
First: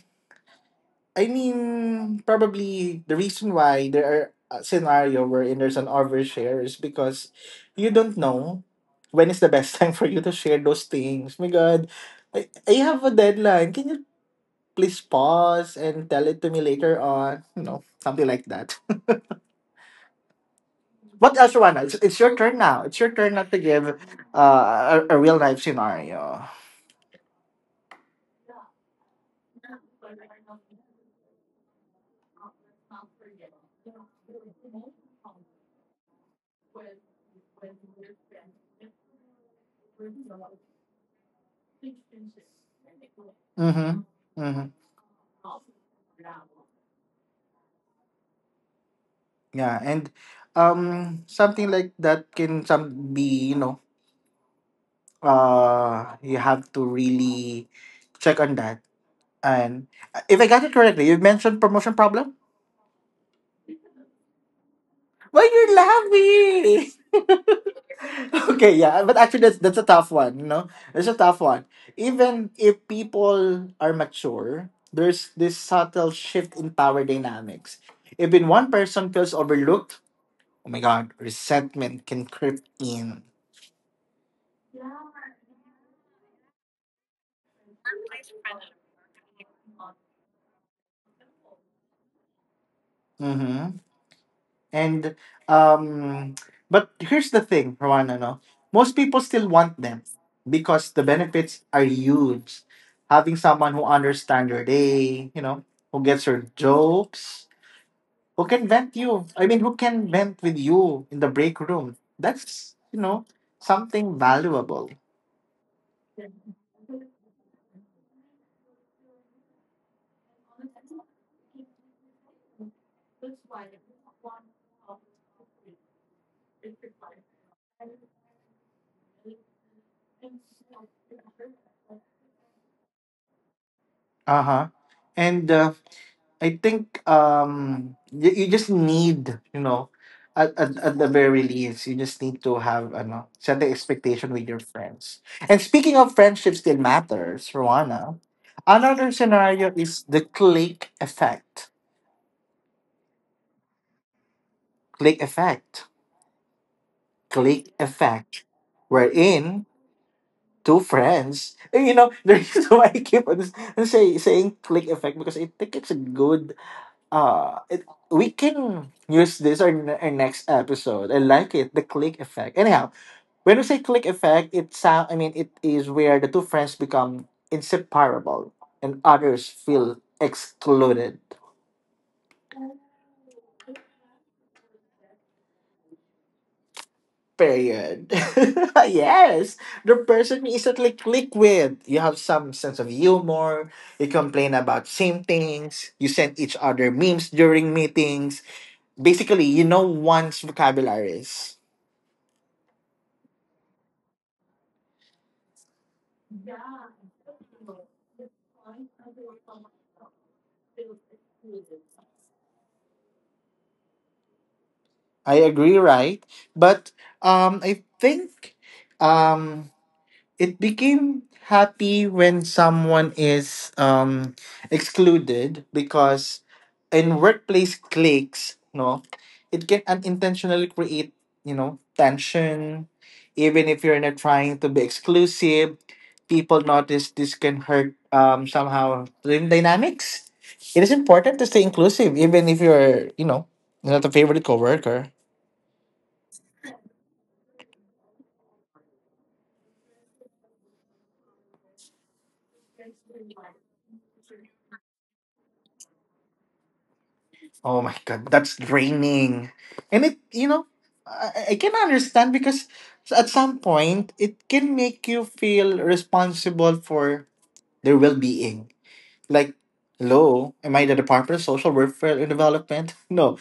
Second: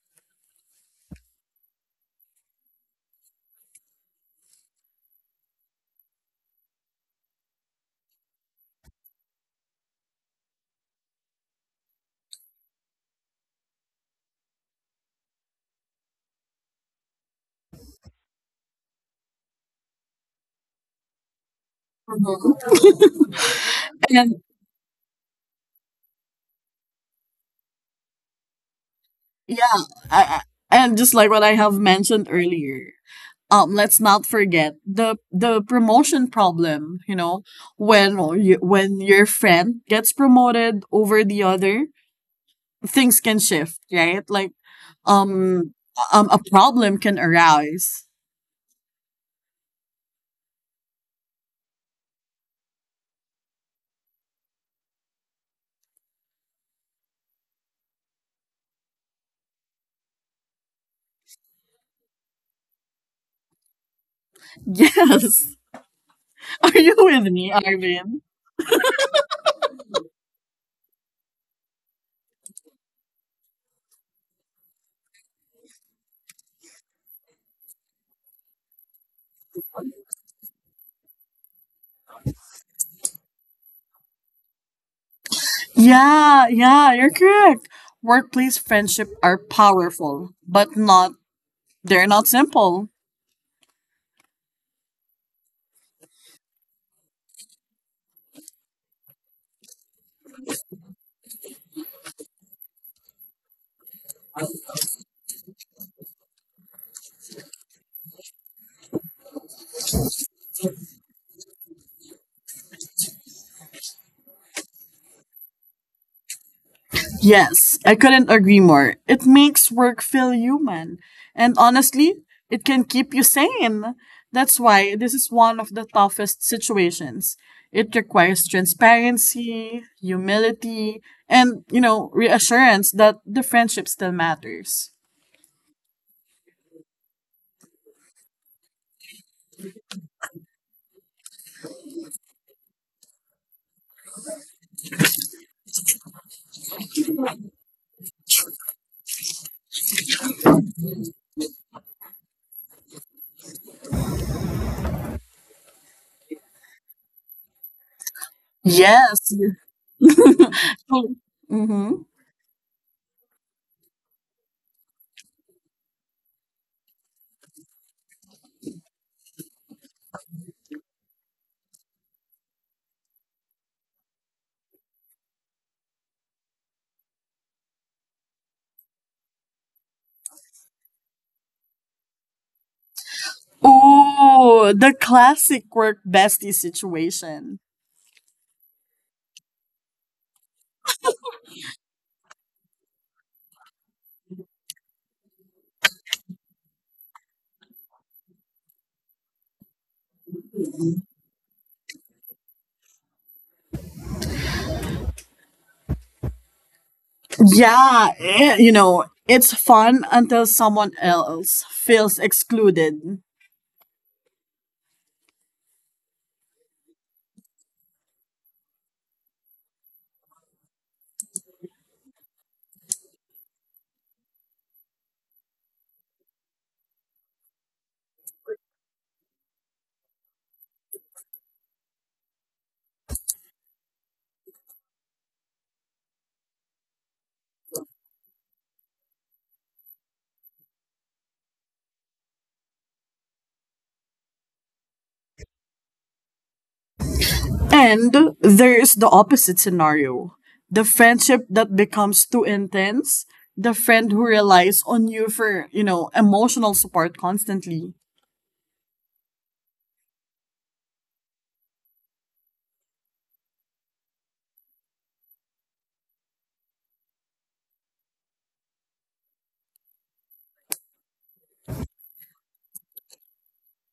I mean, probably the reason why there are a scenario wherein there's an overshare is because you don't know when is the best time for you to share those things. My God, I, I have a deadline. Can you please pause and tell it to me later on? You know, something like that. What else, Rwana? It's, it's your
Mhm.
turn now. It's your turn now to give
And
uh, a, a real life scenario.
yeah, I, I- and just like what I have mentioned earlier, um, let's not forget the the promotion problem. You know, when or you, when your friend gets promoted over the other, things can shift, right?
Mm-hmm.
Like,
Mm-hmm.
um, um, a problem can arise.
Yeah, and um, something like that can some be, you know, uh you have to really check on that and uh, if I got it correctly, you mentioned promotion problem.
Yes,
Why you're
are you with
laughing?
me, Arvin?
Okay, yeah, but actually that's that's a tough one, you know, it's a tough one. Even if people are mature, there's this subtle shift in power dynamics. Even one person feels overlooked, oh my god, resentment can creep in.
Yeah, yeah, you're correct. Workplace friendship are powerful, but not they're not simple.
Mm-hmm. And um, but here's the thing, Juan, no? Most people still want them because the benefits are huge. Having someone who understands your day, you know, who gets your jokes, who can vent you. I mean, who can vent with you in the break room. That's you know something valuable.
Yes, I couldn't agree more. It makes work feel human. And honestly, it can keep you sane. That's why this is one of the toughest situations. It requires transparency, humility, and, you know, reassurance that the friendship still matters.
Uh huh. And uh, I think um you, you just need, you know, at, at, at the very least, you just need to have ano set the expectation with your friends. And speaking of friendship still matters, Rowana. Another scenario is the click effect. Click effect. Click effect.
Yes.
Wherein two
mm-hmm.
friends, and you know the reason why I keep on s- say saying click effect because I think it's a good uh it, we can use this our, n- our next episode, I like it, the click effect. Anyhow, when we say click effect, it sound, I mean, it is where the two friends become inseparable and others feel excluded.
Ooh, the classic work bestie situation.
Period. Yes, the person you instantly click with, you have some sense of humor, you complain about same things, you send each other memes during meetings, basically, you know, one's vocabularies.
Yeah, eh, you know, it's fun until someone else feels excluded.
I agree, right? But um, I think um, it became happy when someone is um, excluded because in workplace cliques, no, it can unintentionally create, you know, tension. Even if you're not trying to be exclusive, people notice this can hurt, um, somehow, team dynamics. It is important to stay inclusive, even if you're, you know, not a favorite coworker.
And there is the opposite scenario, the friendship that becomes too intense, the friend who relies on you for, you know, emotional support constantly.
Oh my god, that's draining. And it, you know, I, I can understand because at some point it can make you feel responsible for their well-being. Like, hello, am I the Department of Social Welfare and Development? No.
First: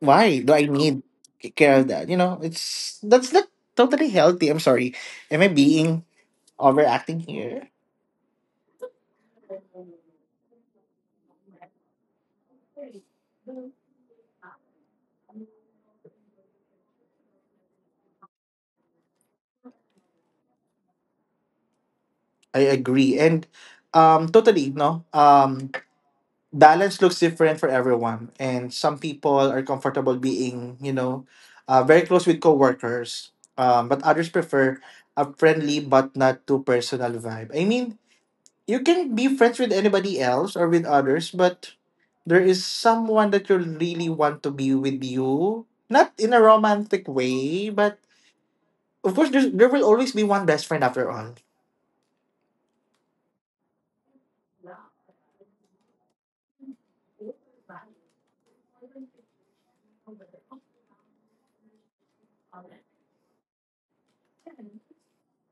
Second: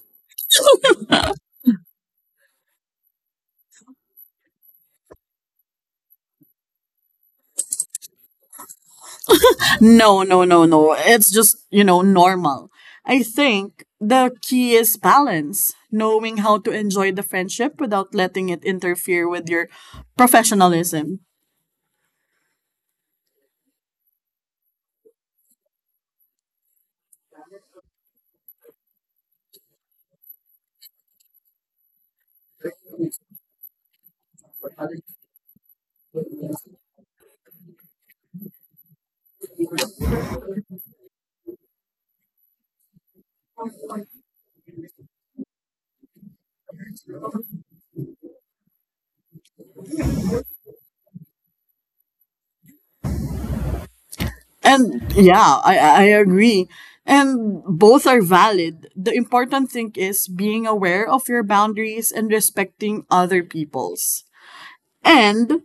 Why do I need to care of that? You know, it's that's not totally healthy. I'm sorry. Am I being overacting here?
No, no, no, no. It's just, you know, normal. I think the key is balance, knowing how to enjoy the friendship without letting it interfere with your professionalism.
I agree. And um totally, no. Um balance looks different for everyone, and some people are comfortable being, you know, uh, very close with coworkers, um, but others prefer a friendly but not too personal vibe. I mean, you can be friends with anybody else or with others, but there is someone that you really want to be with, you not in a romantic way, but of course there's, there will always be one best friend after all.
And yeah, I, I agree. And both are valid. The important thing is being aware of your boundaries and respecting other people's. And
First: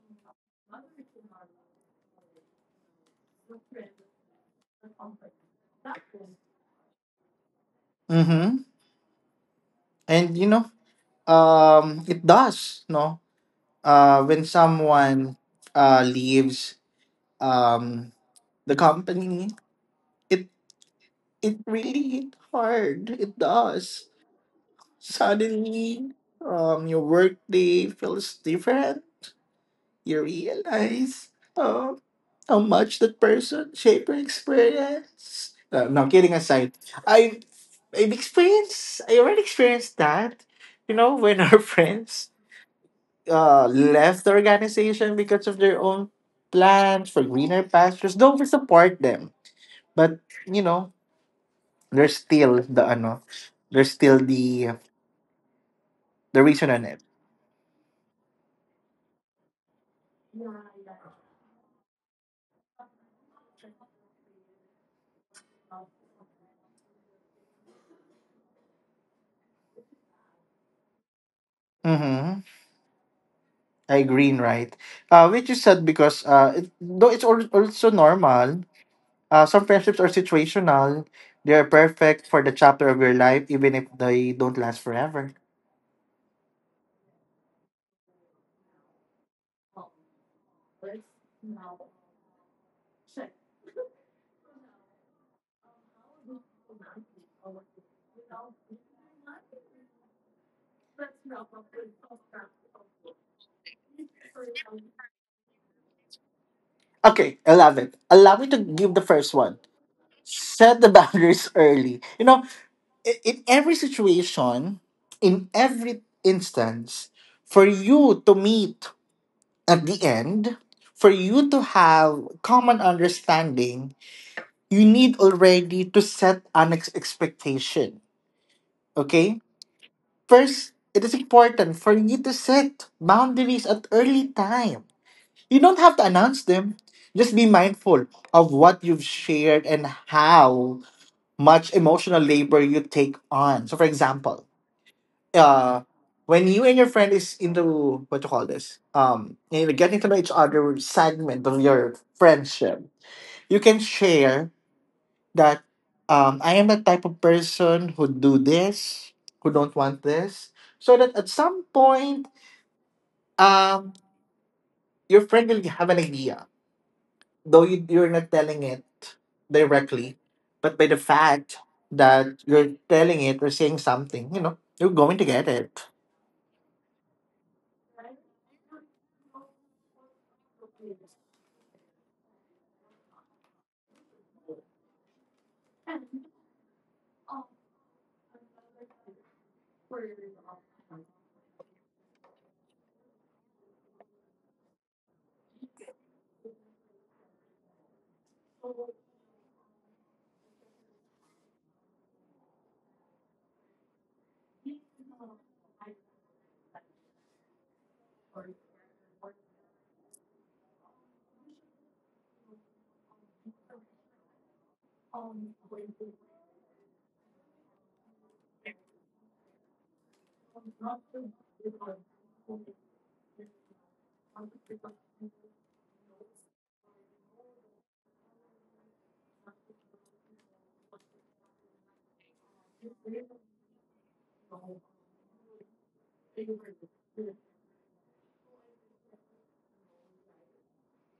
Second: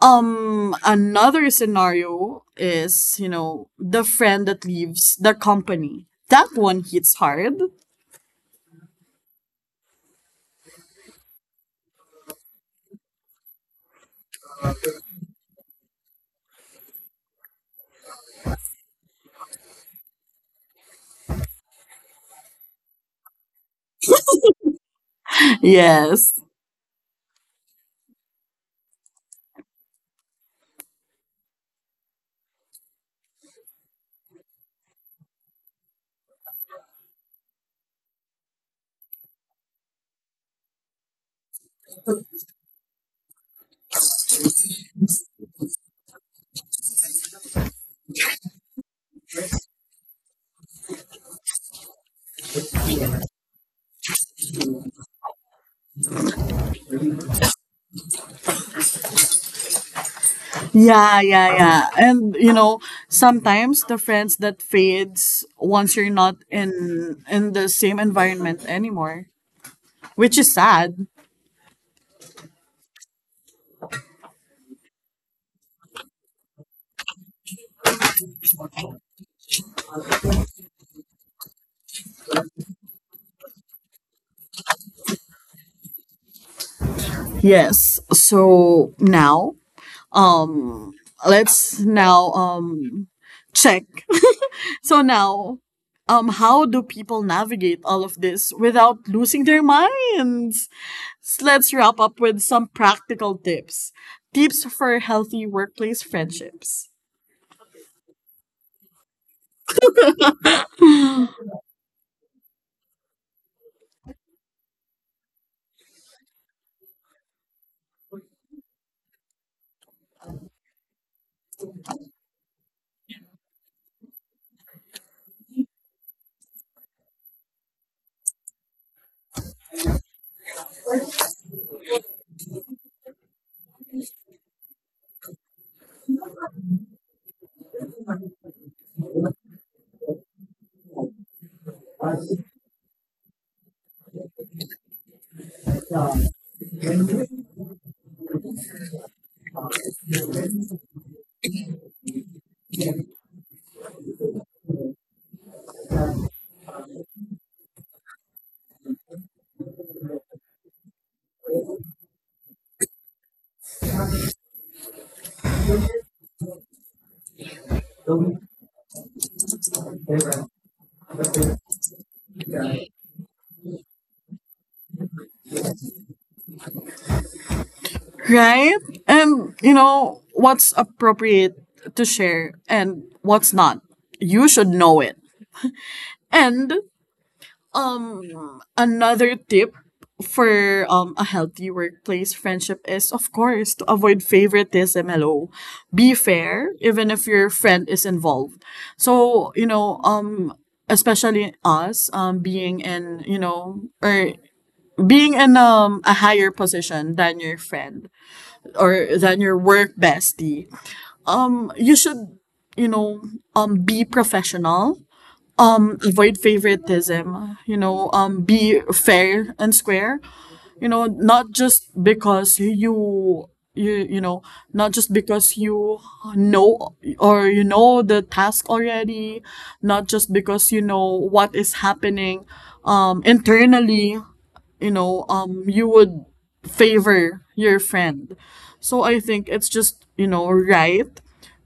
Um, another scenario is, you know, the friend that leaves the company. That one hits hard.
Mm-hmm. And you know um it does no uh, When someone uh, leaves um, the company, it it really hit hard. It does. Suddenly,
Yes.
um, your workday feels different. You realize um, how much that person shaped your experience. Uh, no, kidding aside, I I've experienced. I already experienced that. You know, when our friends uh, left the organization because of their own plans for greener pastures, don't we support them? But you know, there's still the ano, there's still the the reason on it.
Yeah, yeah, yeah. And you know, sometimes the friends that fades once you're not in in the same environment anymore, which is sad.
Mm-hmm. I green right. Uh, which is sad because uh, it, though it's al- also normal. Uh, some friendships are situational. They are perfect for the chapter of your life, even if they don't last forever.
Yes. So now, um, let's now um check So now, um, how do people navigate all of this without losing their minds? So let's wrap up with some practical tips. Tips for healthy workplace friendships.
Okay, I love it. Allow me to give the first one. Set the boundaries early. You know, i- in every situation, in every instance, for you to meet at the end, for you to have common understanding, you need already to set an ex- expectation. Okay? First, it is important for you to set boundaries at early time. You don't have to announce them. Just be mindful of what you've shared and how much emotional labor you take on. So, for example, uh when you and your friend is into what you call this, um you know, getting to know each other segment of your friendship, you can share that um I am the type of person who do this, who don't want this, so that at some point um your friend will have an idea, though you, you're not telling it directly, but by the fact that you're telling it or saying something, you know, you're going to get it.
Right? And, you know, what's appropriate to share and what's not. You should know it. And, um, another tip for um, a healthy workplace friendship is, of course, to avoid favoritism. Hello, be fair, even if your friend is involved. So you know, um, especially us, um, being in you know, or being in um a higher position than your friend or than your work bestie, you should you know um be professional, um avoid favoritism. You know um be fair and square. You know not just because you you you know, not just because you know or you know the task already, not just because you know what is happening um internally, you know um you would favor your friend. So I think it's just, you know, right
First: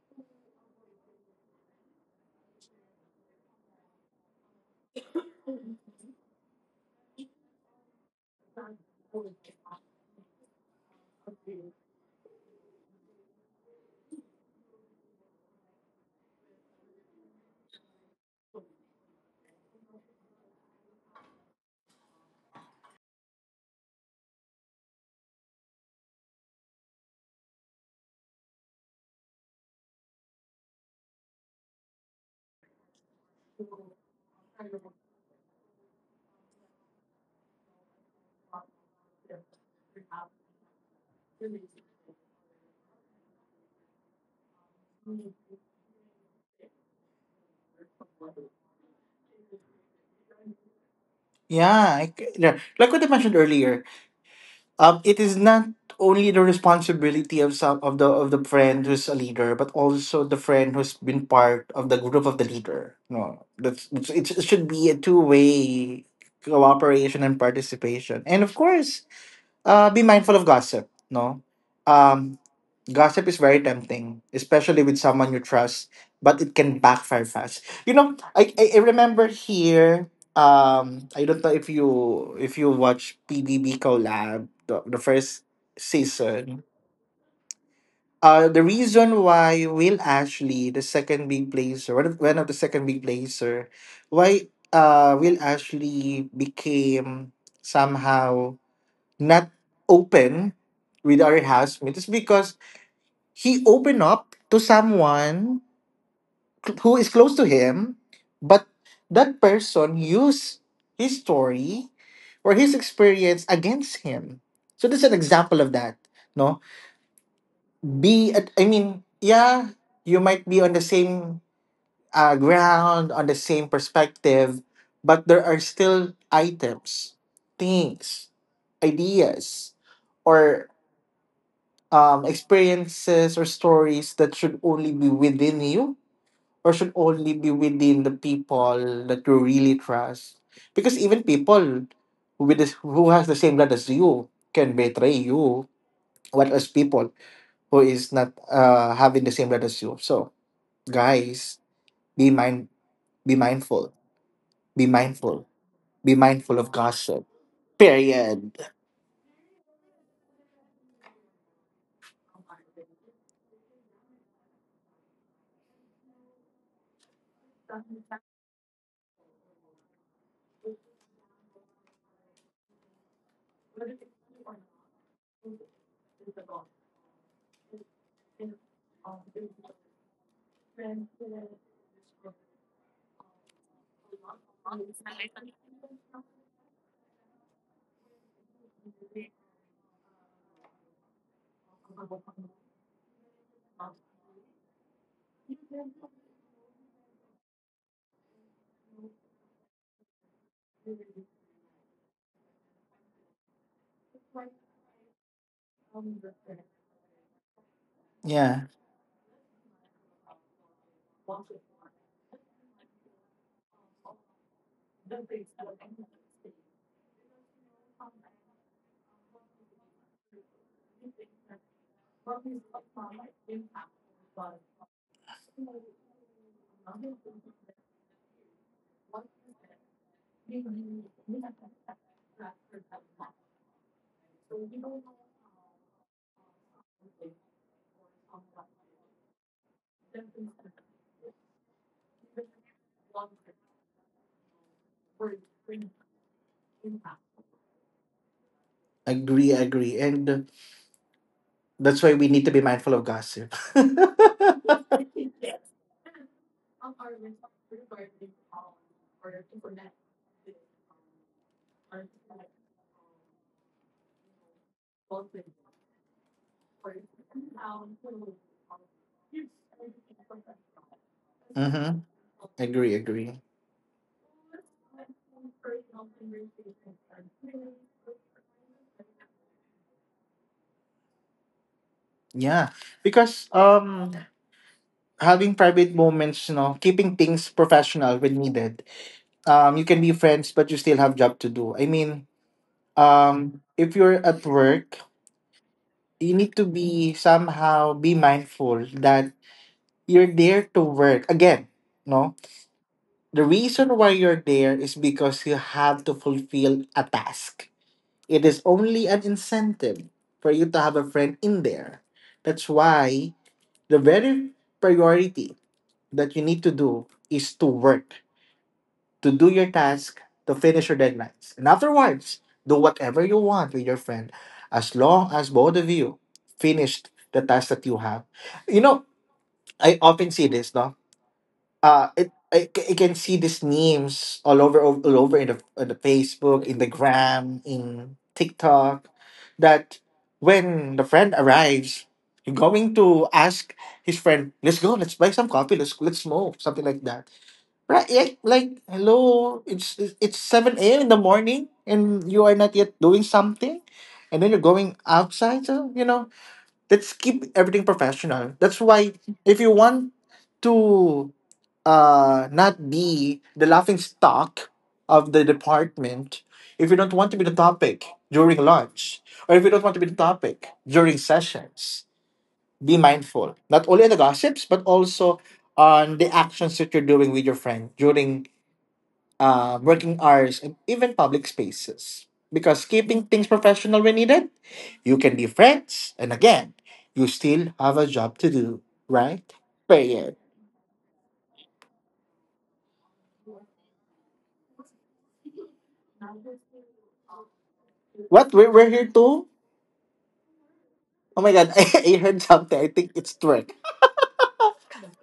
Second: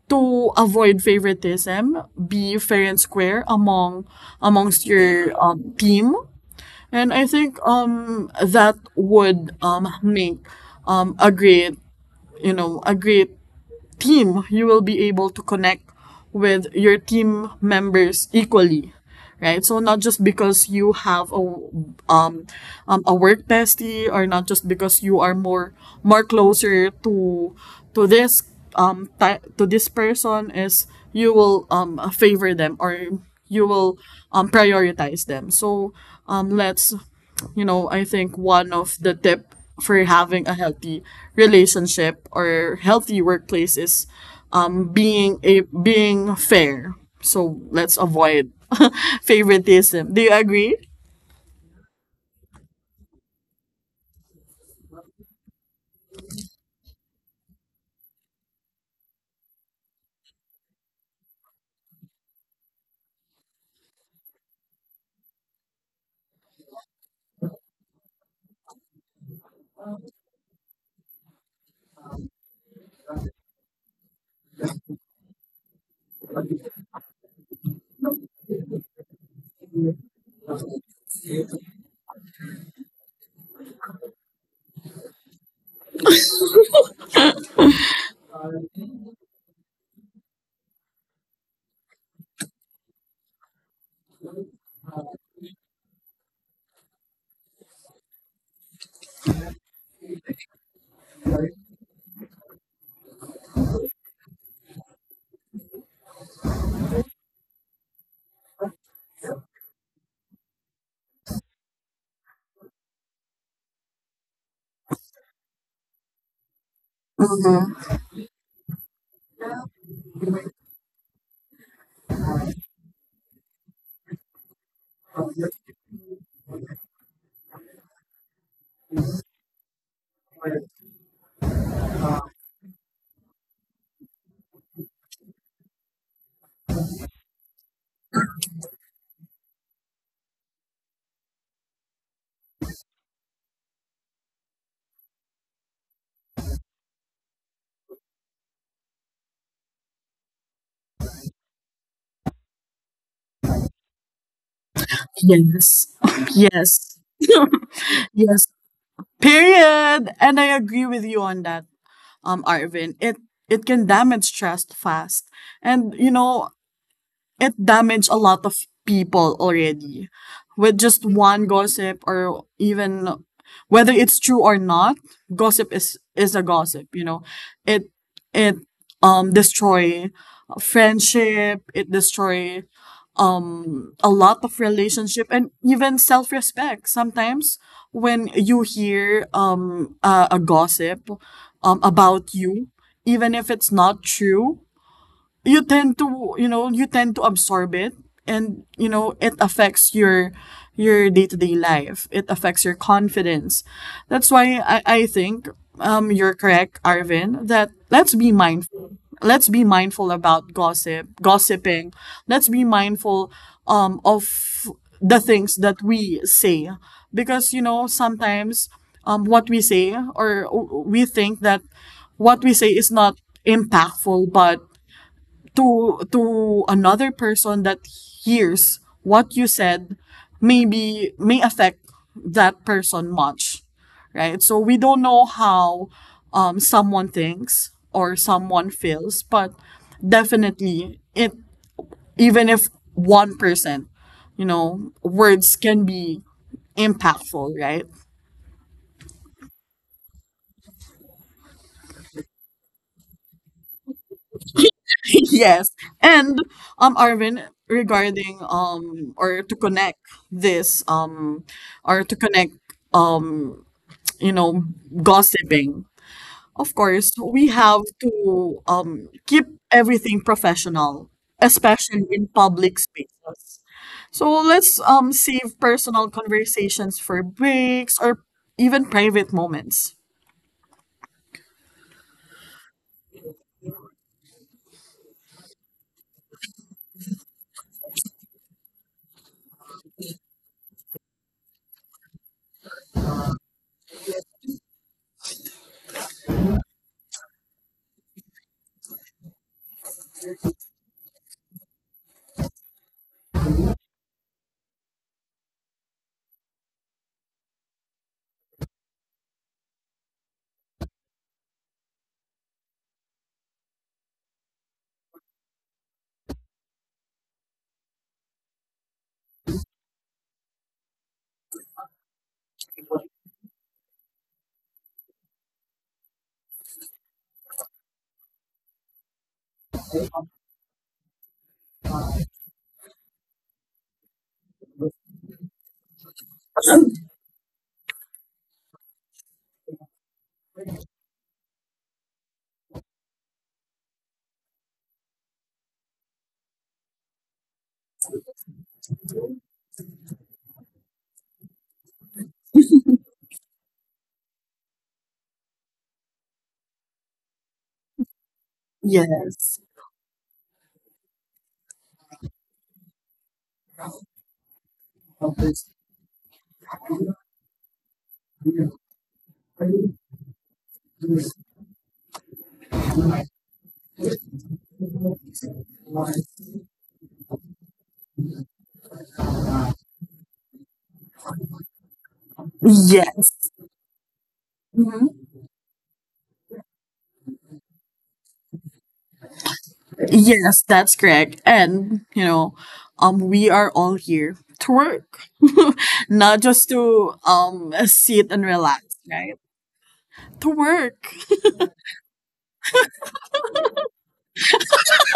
to avoid favoritism. Be fair and square among amongst your um, team. And I think um that would um make um a great, you know a great team. You will be able to connect with your team members equally, right? So not just because you have a um, um a work bestie, or not just because you are more more closer to to this um ti- to this person is you will um favor them or you will um prioritize them. So um let's, you know, I think one of the tip for having a healthy relationship or healthy workplace is um, being a being fair. So let's avoid favoritism. Do you agree?
Yeah, I c- yeah, like what I mentioned earlier, um, it is not only the responsibility of some of the of the friend who's a leader, but also the friend who's been part of the group of the leader. No, that's it's, it's, it should be a two way cooperation and participation, and of course, uh, be mindful of gossip. No, um, gossip is very tempting, especially with someone you trust, but it can backfire fast. You know, I I, I remember here. Um, I don't know if you if you watch P B B Collab the, the first season. Uh, the reason why Will Ashley, the second big placer, one of, one of the second big placer, why uh Will Ashley became somehow not open with our housemate is because he opened up to someone cl- who is close to him, but that person used his story or his experience against him. So that's an example of that. No, be at, I mean, yeah, you might be on the same uh, ground, on the same perspective, but there are still items, things, ideas, or um, experiences or stories that should only be within you or should only be within the people that you really trust. Because even people with this, who has the same blood as you, can betray you. What as people who is not uh, having the same blood as you. So guys, be mind, be mindful, be mindful,
Yes.
be mindful of
Yes.
gossip. Period.
yes. Period. And I agree with you on that, um, Arvin. it it can damage trust fast. And you know, it damaged a lot of people already with just one gossip, or even whether it's true or not, gossip is is a gossip. You know, it it um destroy friendship. It destroy um a lot of relationship, and even self-respect sometimes. When you hear um a, a gossip um about you, even if it's not true, you tend to, you know, you tend to absorb it. And you know, it affects your your day-to-day life. It affects your confidence. That's why i, I think um you're correct, Arvin, that let's be
Yeah,
mindful. Let's be mindful about gossip gossiping. Let's be mindful um of the things that we say, because you know sometimes um what we say, or we think that what we say is not impactful, but to to another person that hears what you said, maybe may affect that person much, right? So we don't know how um, someone thinks or someone feels, but definitely it, even if one percent, you know, words can be impactful, right?
agree, agree, and that's why we need to be mindful of gossip.
Yes. And um Arvin, regarding um or to connect this um or to connect um you know, gossiping. Of course, we have to um keep everything professional,
Mm-hmm.
especially in public
Agree, agree.
spaces. So let's um save personal conversations for breaks or even private moments.
Yeah, because um, having private moments, you know, keeping things professional when needed. Um, you can be friends, but you still have job to do. I mean, um, if you're at work, you need to be somehow be mindful that you're there to work again. No, the reason why you're there is because you have to fulfill a task. It is only an incentive for you to have a friend in there. That's why the very priority that you need to do is to work, to do your task, to finish your deadlines. And afterwards, do whatever you want with your friend as long as both of you finished the task that you have. You know, I often see this, no? uh it I, c- I can see these memes all over all over in the in the Facebook, in the gram, in TikTok, that when the friend arrives, you're going to ask his friend, let's go, let's buy some coffee, let's let's smoke, something like that. Right? Like, like hello, it's it's seven a m in the morning and you are not yet doing something, and then you're going outside. So you know, let's keep everything professional. That's why if
Yes.
you want to uh, not be the laughing stock of the department, if you don't want to be the topic during lunch or if you don't want to be the topic during sessions, be mindful, not only on the gossips, but also on the actions that you're doing with your friend during uh, working hours and even public spaces. Because keeping things
Yes.
professional when needed, you
Mm-hmm.
can be friends, and again, you still have a job to do, right? Period.
Yes, that's correct. And, you know, um we are all here to work. Not just to um sit
What
and
we're, we're
relax,
here
right?
to—
To work.
oh my god, I, I heard something. I think it's work.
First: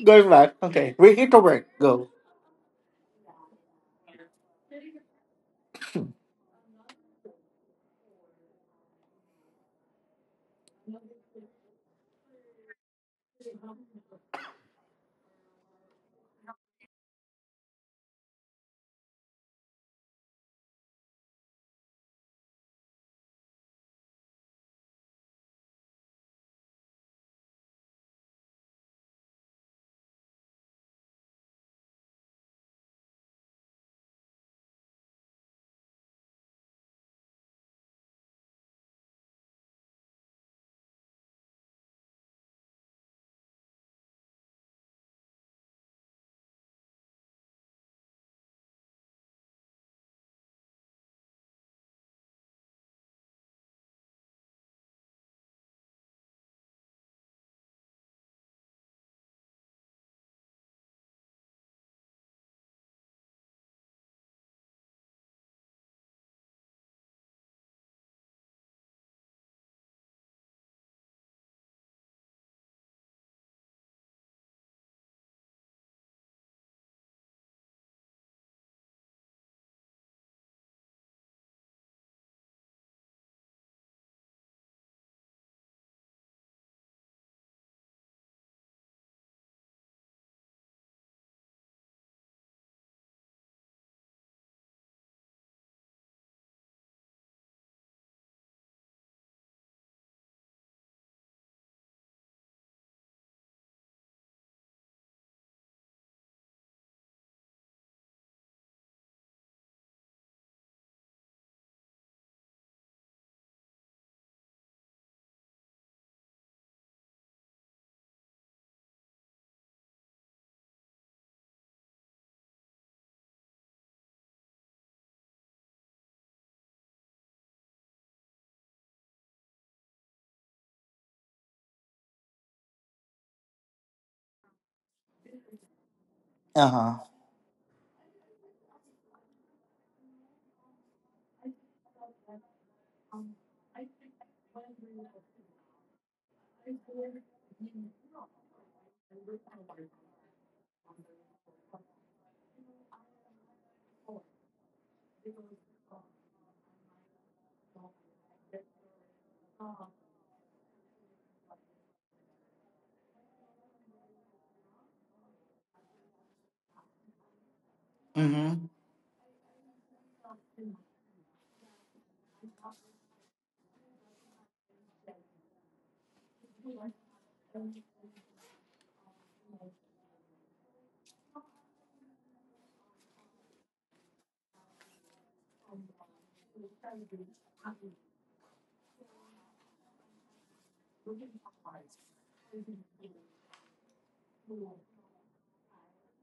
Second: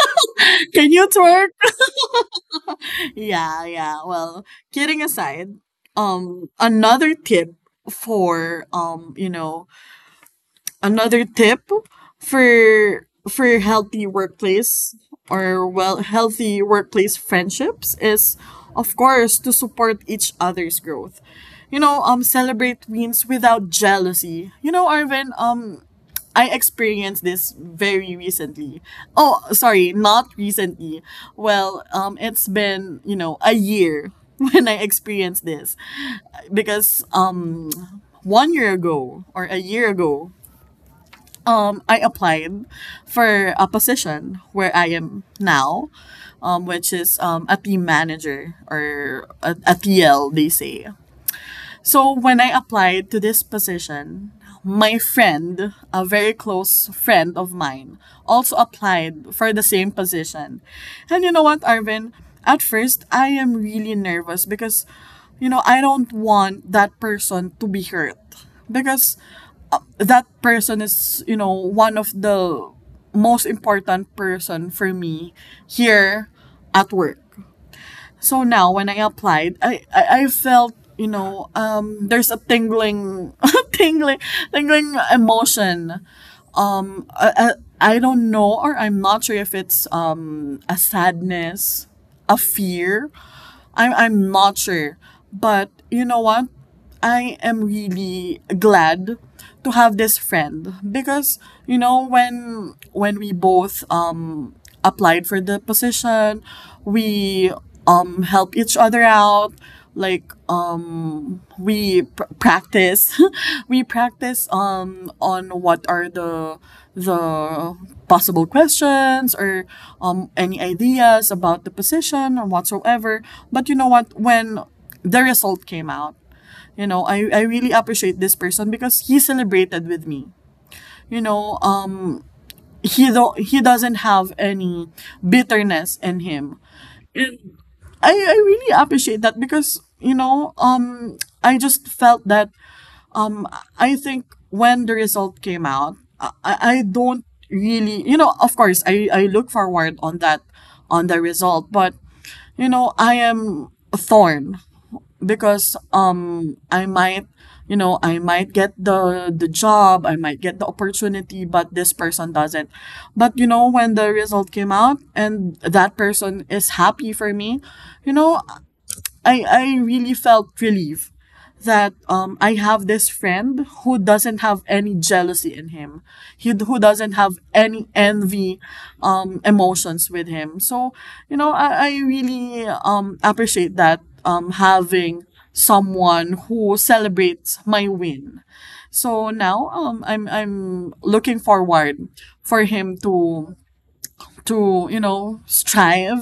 Going back.
Can
Okay,
you
we're here to
twerk?
work. Go.
Yeah, yeah. Well, kidding aside, um another tip for um, you know, another tip for for healthy workplace, or well healthy workplace friendships, is of course to support each other's growth. You know, um celebrate wins without jealousy. You know, Arvin, um I experienced this very recently. Oh sorry, not recently. Well, um it's been, you know, a year when I experienced this, because um one year ago, or a year ago, um, I applied for a position where I am now, um, which is um, a team manager or a, a T L, they say. So when I applied to this position, my friend, a very close friend of mine, also applied for the same position. And you know what, Arvin? At first, I am really nervous because, you know, I don't want that person to be hurt because that person is, you know, one of the most important person for me here at work. So now when I applied, I I, I felt, you know, um there's a tingling tingling tingling emotion. uh, uh, I don't know, or I'm not sure if it's um a sadness, a fear. I'm I'm not sure, but you know what? I am really glad to have this friend, because you know when when we both um applied for the position, we um help each other out. Like we pr- practice we practice um on what are the the possible questions, or um any ideas about the position or whatsoever. But you know what, when the result came out, you know, i, I really appreciate this person, because he celebrated with me. You know, um he do- he doesn't have any bitterness in him.
Uh huh.
I i really appreciate that because, you know, um i just felt that, I think when the result came out, I, I I don't really, you know, of course, I, I look forward on that, on the result, but, you know, I am torn because, um, I might, you know, I might get the, the job, I might get the opportunity, but this person doesn't. But, you know, when the result came out and that person is happy for me, you know,
Mm-hmm.
I, I really felt relief that um, I have this friend who doesn't have any jealousy in him, he, who doesn't have any envy um, emotions with him. So, you know, I, I really um, appreciate that, um, having someone who celebrates my win. So now um, I'm, I'm looking forward for him to to you know strive,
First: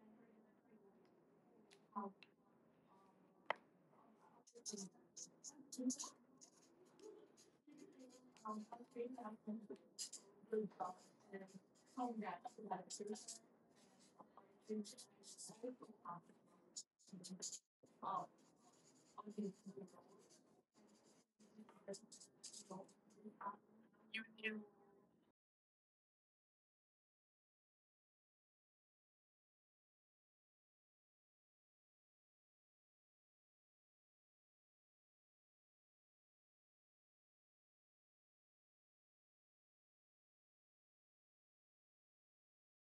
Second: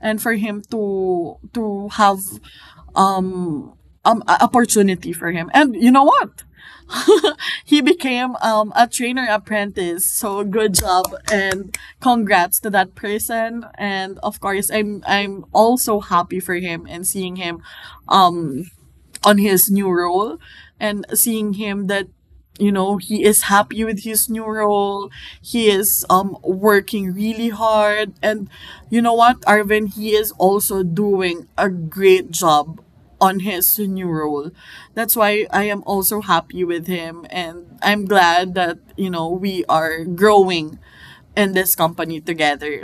and for him to to have um opportunity for him. And you know what? He became um a trainer apprentice. So good job and congrats to that person. And of course, I'm I'm also happy for him, and seeing him um on his new role, and seeing him that, you know, he is happy with his new role. He is um working really hard, and you know what, Arvin, he is also doing a great job on his new role. That's why I am also happy with him, and I'm glad that, you know, we are growing in this company together.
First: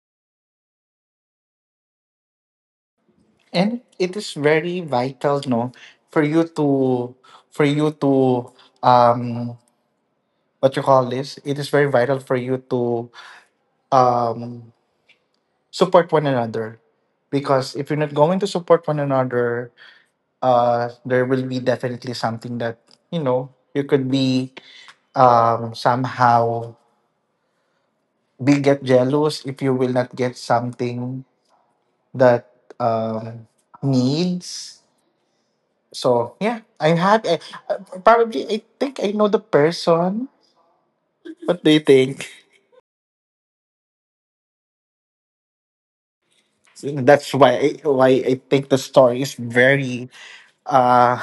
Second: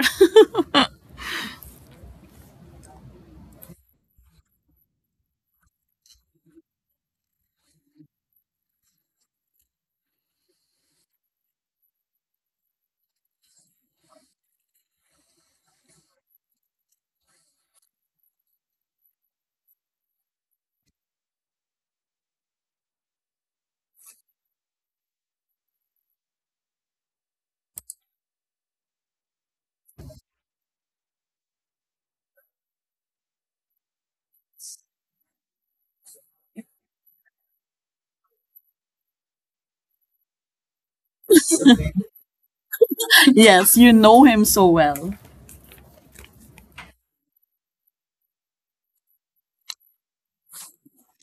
And it is very vital, no, for you to, for you to, um, what you call this? It is very vital for you to, um, support one another, because if you're not going to support one another, uh, there will be definitely something that, you know, you could be, um, somehow will get jealous if you will not get something that um, needs. So yeah, I'm happy. I, uh, probably I think I know the person. What do you think?
yes, you know him so well.
That's why why I think the story is very uh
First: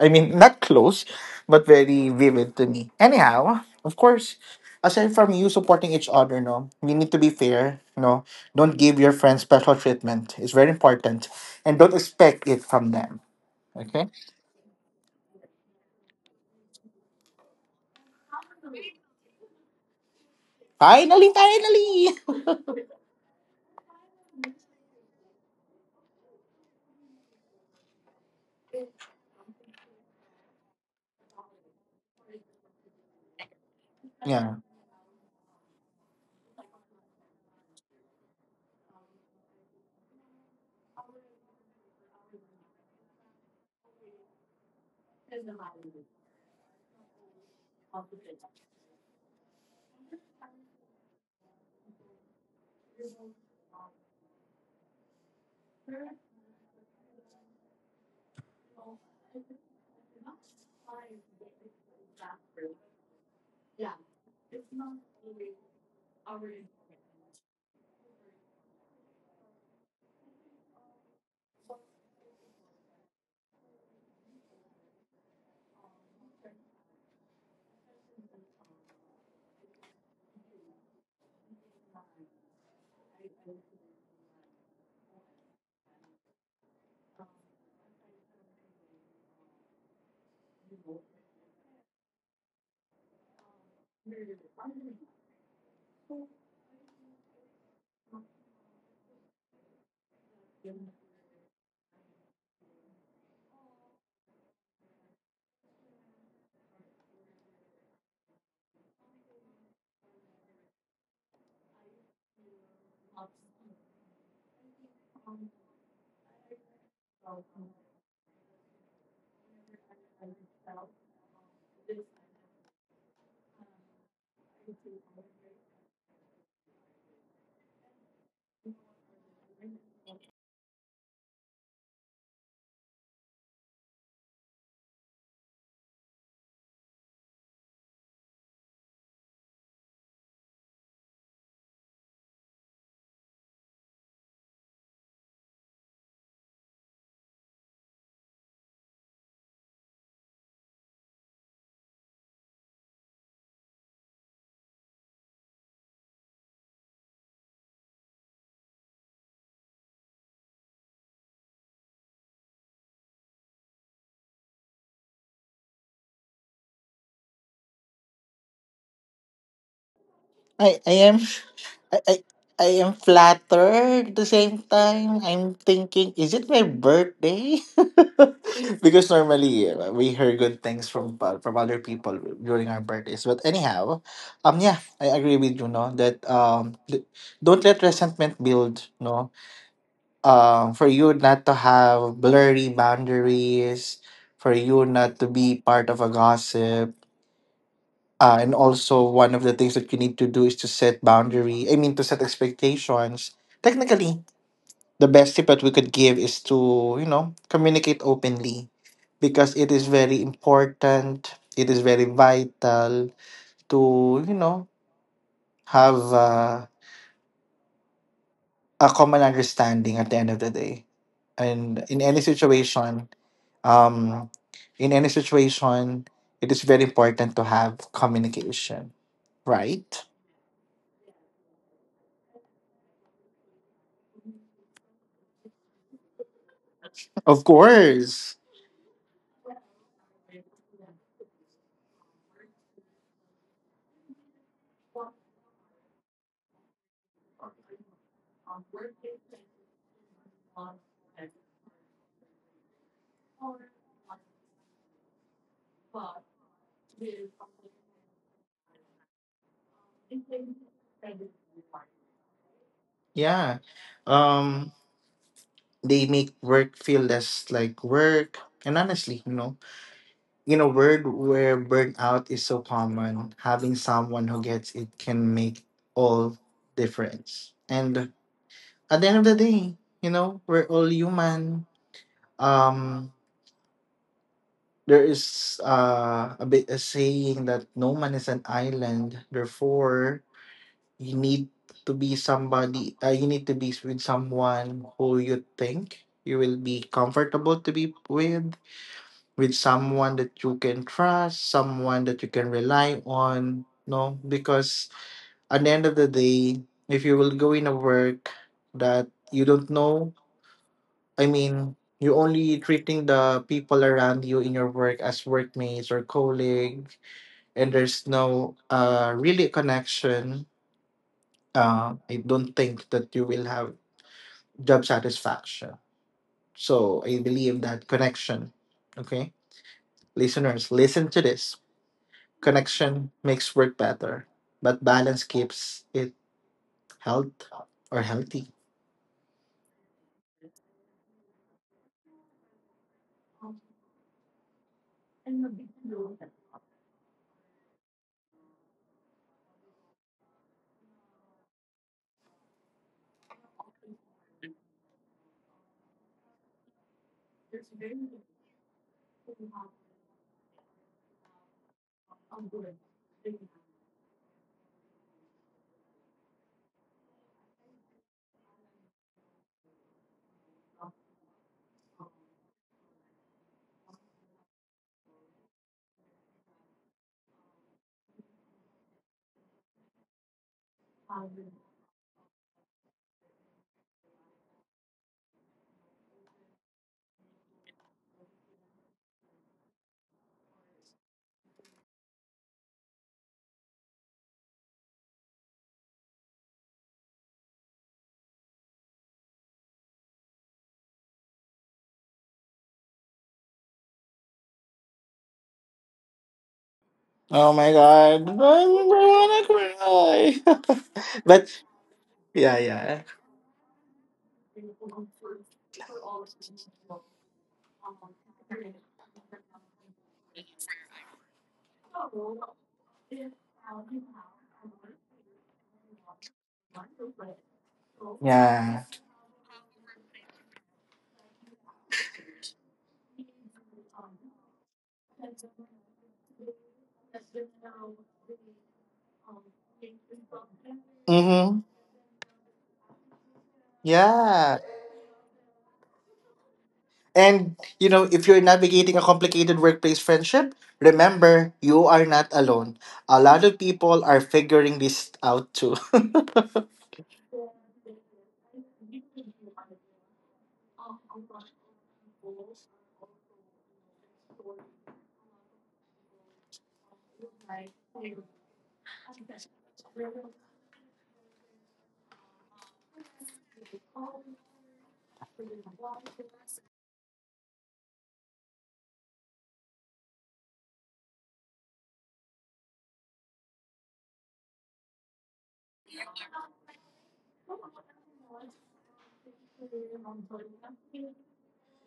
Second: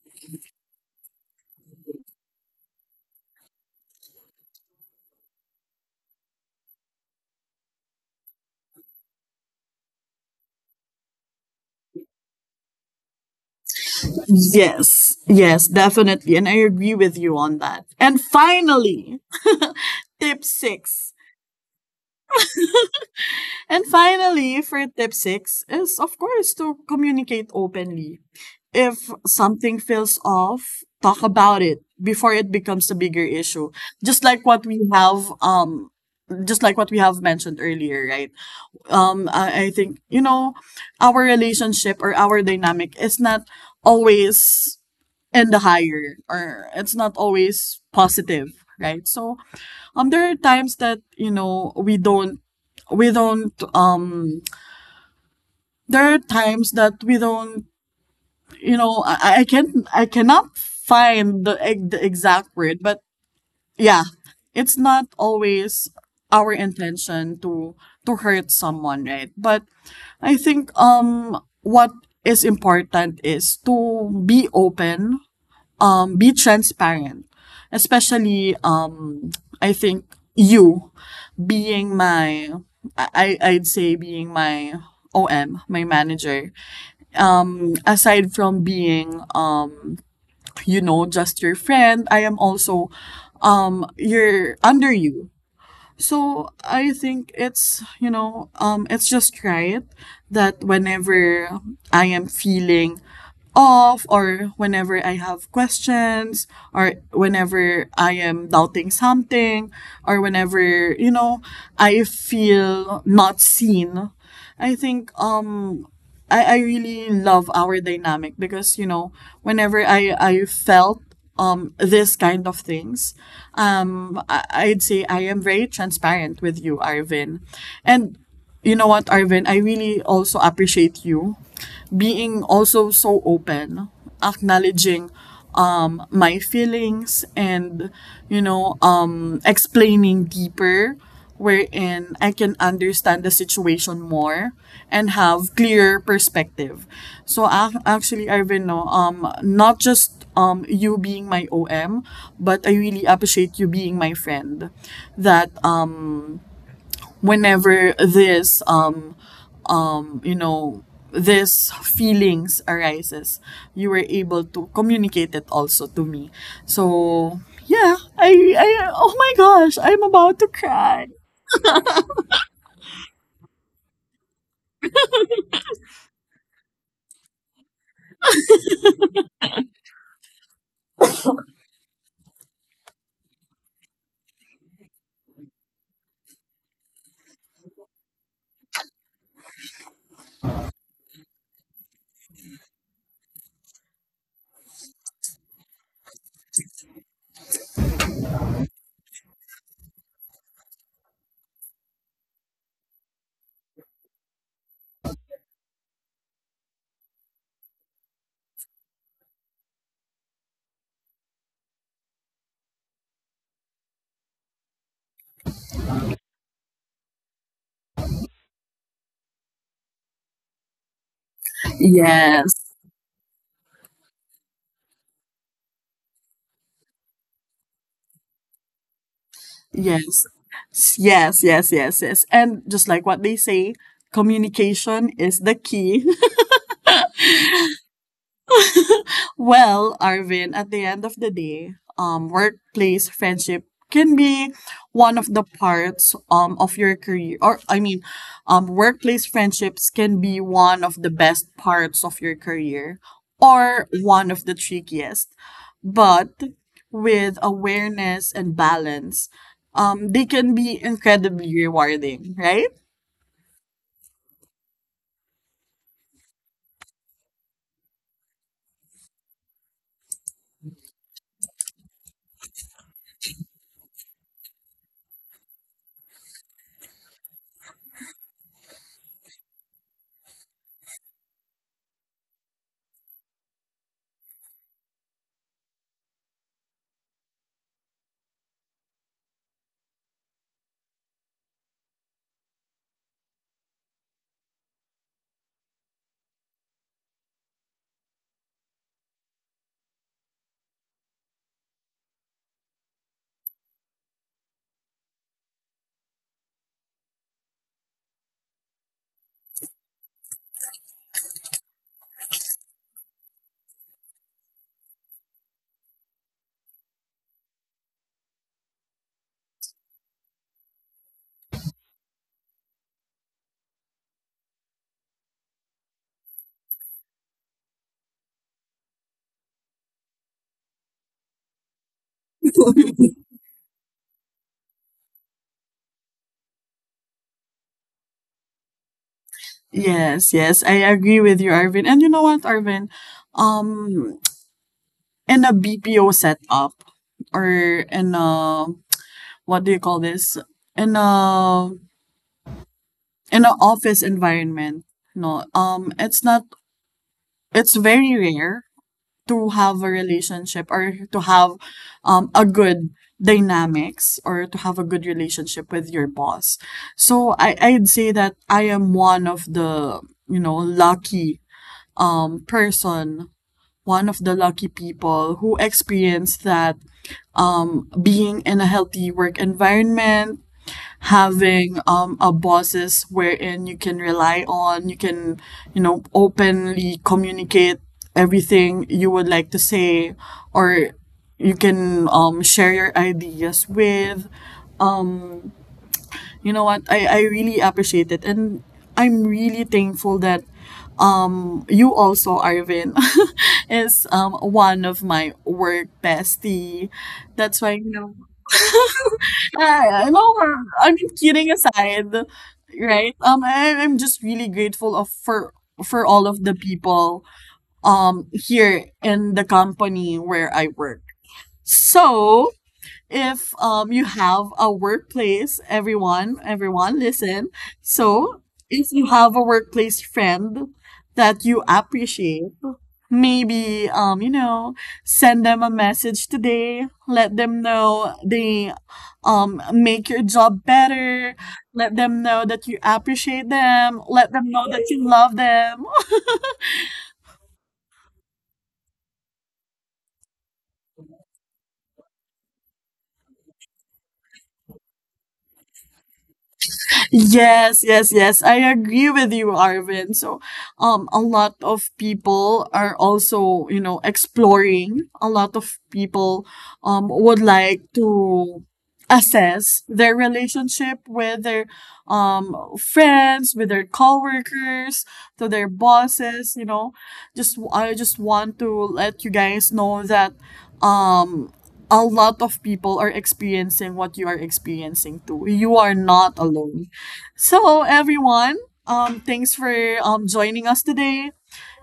I mean not close but very vivid to me. Anyhow, of course, aside from you supporting each other, no, you need to be fair, no. Don't give your friends special treatment. It's very important. And don't expect it from them. Okay?
Yes, yes, definitely. And I agree with you on that. And finally, tip six.
Finally, finally.
And finally, for tip six, is of course to communicate openly. If something feels off, talk about it before it becomes a bigger issue. Just like
Yeah.
what we have, um, just like what we have mentioned earlier, right? Um, I, I think, you know, our relationship or our dynamic is not always and the higher or it's not always positive, right? So um there are times that, you know, we don't we don't um there are times that we don't, you know, i, I can't, I cannot find the, ex- the exact word, but yeah, it's not always our intention to to hurt someone, right? But I think um what is important is to be open, um, be transparent. Especially, um, I think you being my, I, I'd say being my O M, my manager. Um, aside from being, um, you know, just your friend, I am also, um, you're under you. So I think it's you know um it's just right that whenever I am feeling off, or whenever I have questions, or whenever I am doubting something, or whenever you know I feel not seen, I think um I, I really love our dynamic because you know whenever I I felt um this kind of things, um I, I'd say I am very transparent with you, Arvin. And you know what, Arvin, I really also appreciate you being also so open, acknowledging um my feelings, and you know um explaining deeper, wherein I can understand the situation more and have clearer perspective. So ac- actually, Arvin, no, um, not just um you being my O M, but I really appreciate you being my friend. That um whenever this um you know this feelings arises, you were able to communicate it also to me. So yeah, I I oh my gosh, I'm about to
I, I
cry.
am I, I I am flattered at the same time. I'm thinking, is it my birthday? Because normally uh, we hear good things from pa- from other people during our birthdays. But anyhow, um, yeah, I agree with you, no, that um, th- don't let resentment build, no. Um, for you not to have blurry boundaries, for you not to be part of a gossip, uh, and also one of the things that you need to do is to set boundary. I mean, to set expectations. Technically, the best tip that we could give is to, you know, communicate openly, because it is very important. It is very vital to, you know, have uh, a common understanding at the end of the day, and in any
Yes.
situation, um, in any situation, it is very important to have communication, right?
Yes. S- Yes, yes, yes, yes. And just like what they say, communication is the key.
Of course.
Well, Arvin, at the end of the day, um, workplace friendship can be one of the parts um, of your career, or i mean um, workplace friendships can be one of the best parts of your career, or one of the trickiest. But with awareness and balance, um, they can be incredibly rewarding, right?
Yeah. Um, they make work feel less like work. And honestly, you know, in a world where burnout is so common, having someone who gets it can make all difference. And at the end of the day, you know, we're all human. Um, there is uh, a bit a saying that no man is an island. Therefore, you need to be somebody, uh, you need to be with someone who you think you will be comfortable to be with with someone that you can trust, someone that you can rely on, no, because at the end of the day, if you will go in a work that you don't know, I mean, you're only treating the people around you in your work as workmates or colleagues, and there's no uh really connection, uh, I don't think that you will have job satisfaction. So I believe that connection, okay, listeners, listen to this. Connection makes work better, but balance keeps it health or healthy.
Yes, yes, I agree with you, Arvin. And you know what, Arvin, um in a B P O setup, or in a, what do you call this? In a, in an office environment, no. Um it's not, it's very rare to have a relationship or to have um a good dynamics, or to have a good relationship with your boss. So I I'd say that I am one of the, you know, lucky um person, one of the lucky people who experienced that, being in a healthy work environment, having um, a bosses wherein you can rely on, you can, you know, openly communicate everything you would like to say, or you can um, share your ideas with. You know what? I, I really appreciate it. And I'm really thankful that, um, you also, Arvin, is um, one of my work bestie.
Oh
That's why,
my
you know,
god,
yeah,
I'm
no,
gonna cry.
I'm kidding
But
aside,
yeah, yeah,
right? Um, I, I'm just really grateful of for for all of the people um here in the company where I work. So if um you have a workplace, everyone, everyone, listen. So
yeah.
if you have a workplace friend that you appreciate, maybe um you know send them a message today, let them know they um make your job better,
Mm-hmm.
let them know that you appreciate them, let them
Yeah.
know that you love them.
And, you know, if you're navigating a complicated workplace friendship, remember you are not alone. A lot of people are figuring this out too.
Yes, yes, yes. I agree with you, Arvin. So, um, a lot of people are also, you know, exploring. A lot of people, um, would like to assess their relationship with their, um, friends, with their coworkers, to their bosses. You know, just I just want to let you guys know that, um, a lot of people are experiencing what you are experiencing too. You are not alone. So everyone, um, thanks for um joining us today.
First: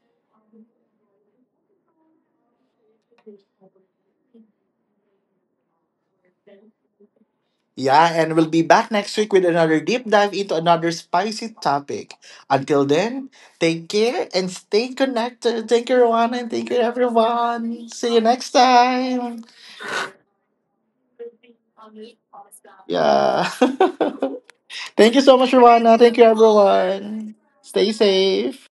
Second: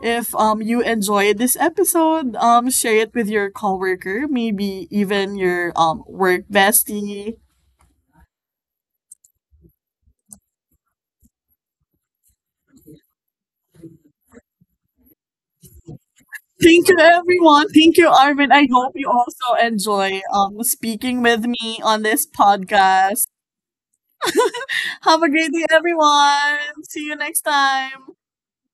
If um you enjoyed this episode, um share it with your coworker, maybe even your um work bestie.
Yeah, and we'll be back next week with another deep dive into another spicy topic. Until then, take care and stay connected. Thank you, everyone, and thank you,
Thank you everyone.
everyone.
Thank you,
See you
Arvin.
next
I hope you
time.
also enjoy um speaking with me on this podcast.
Yeah. Thank you
Have a
so much,
great day,
Rwana. Thank you,
everyone. See you
everyone.
next
Stay
time.
safe.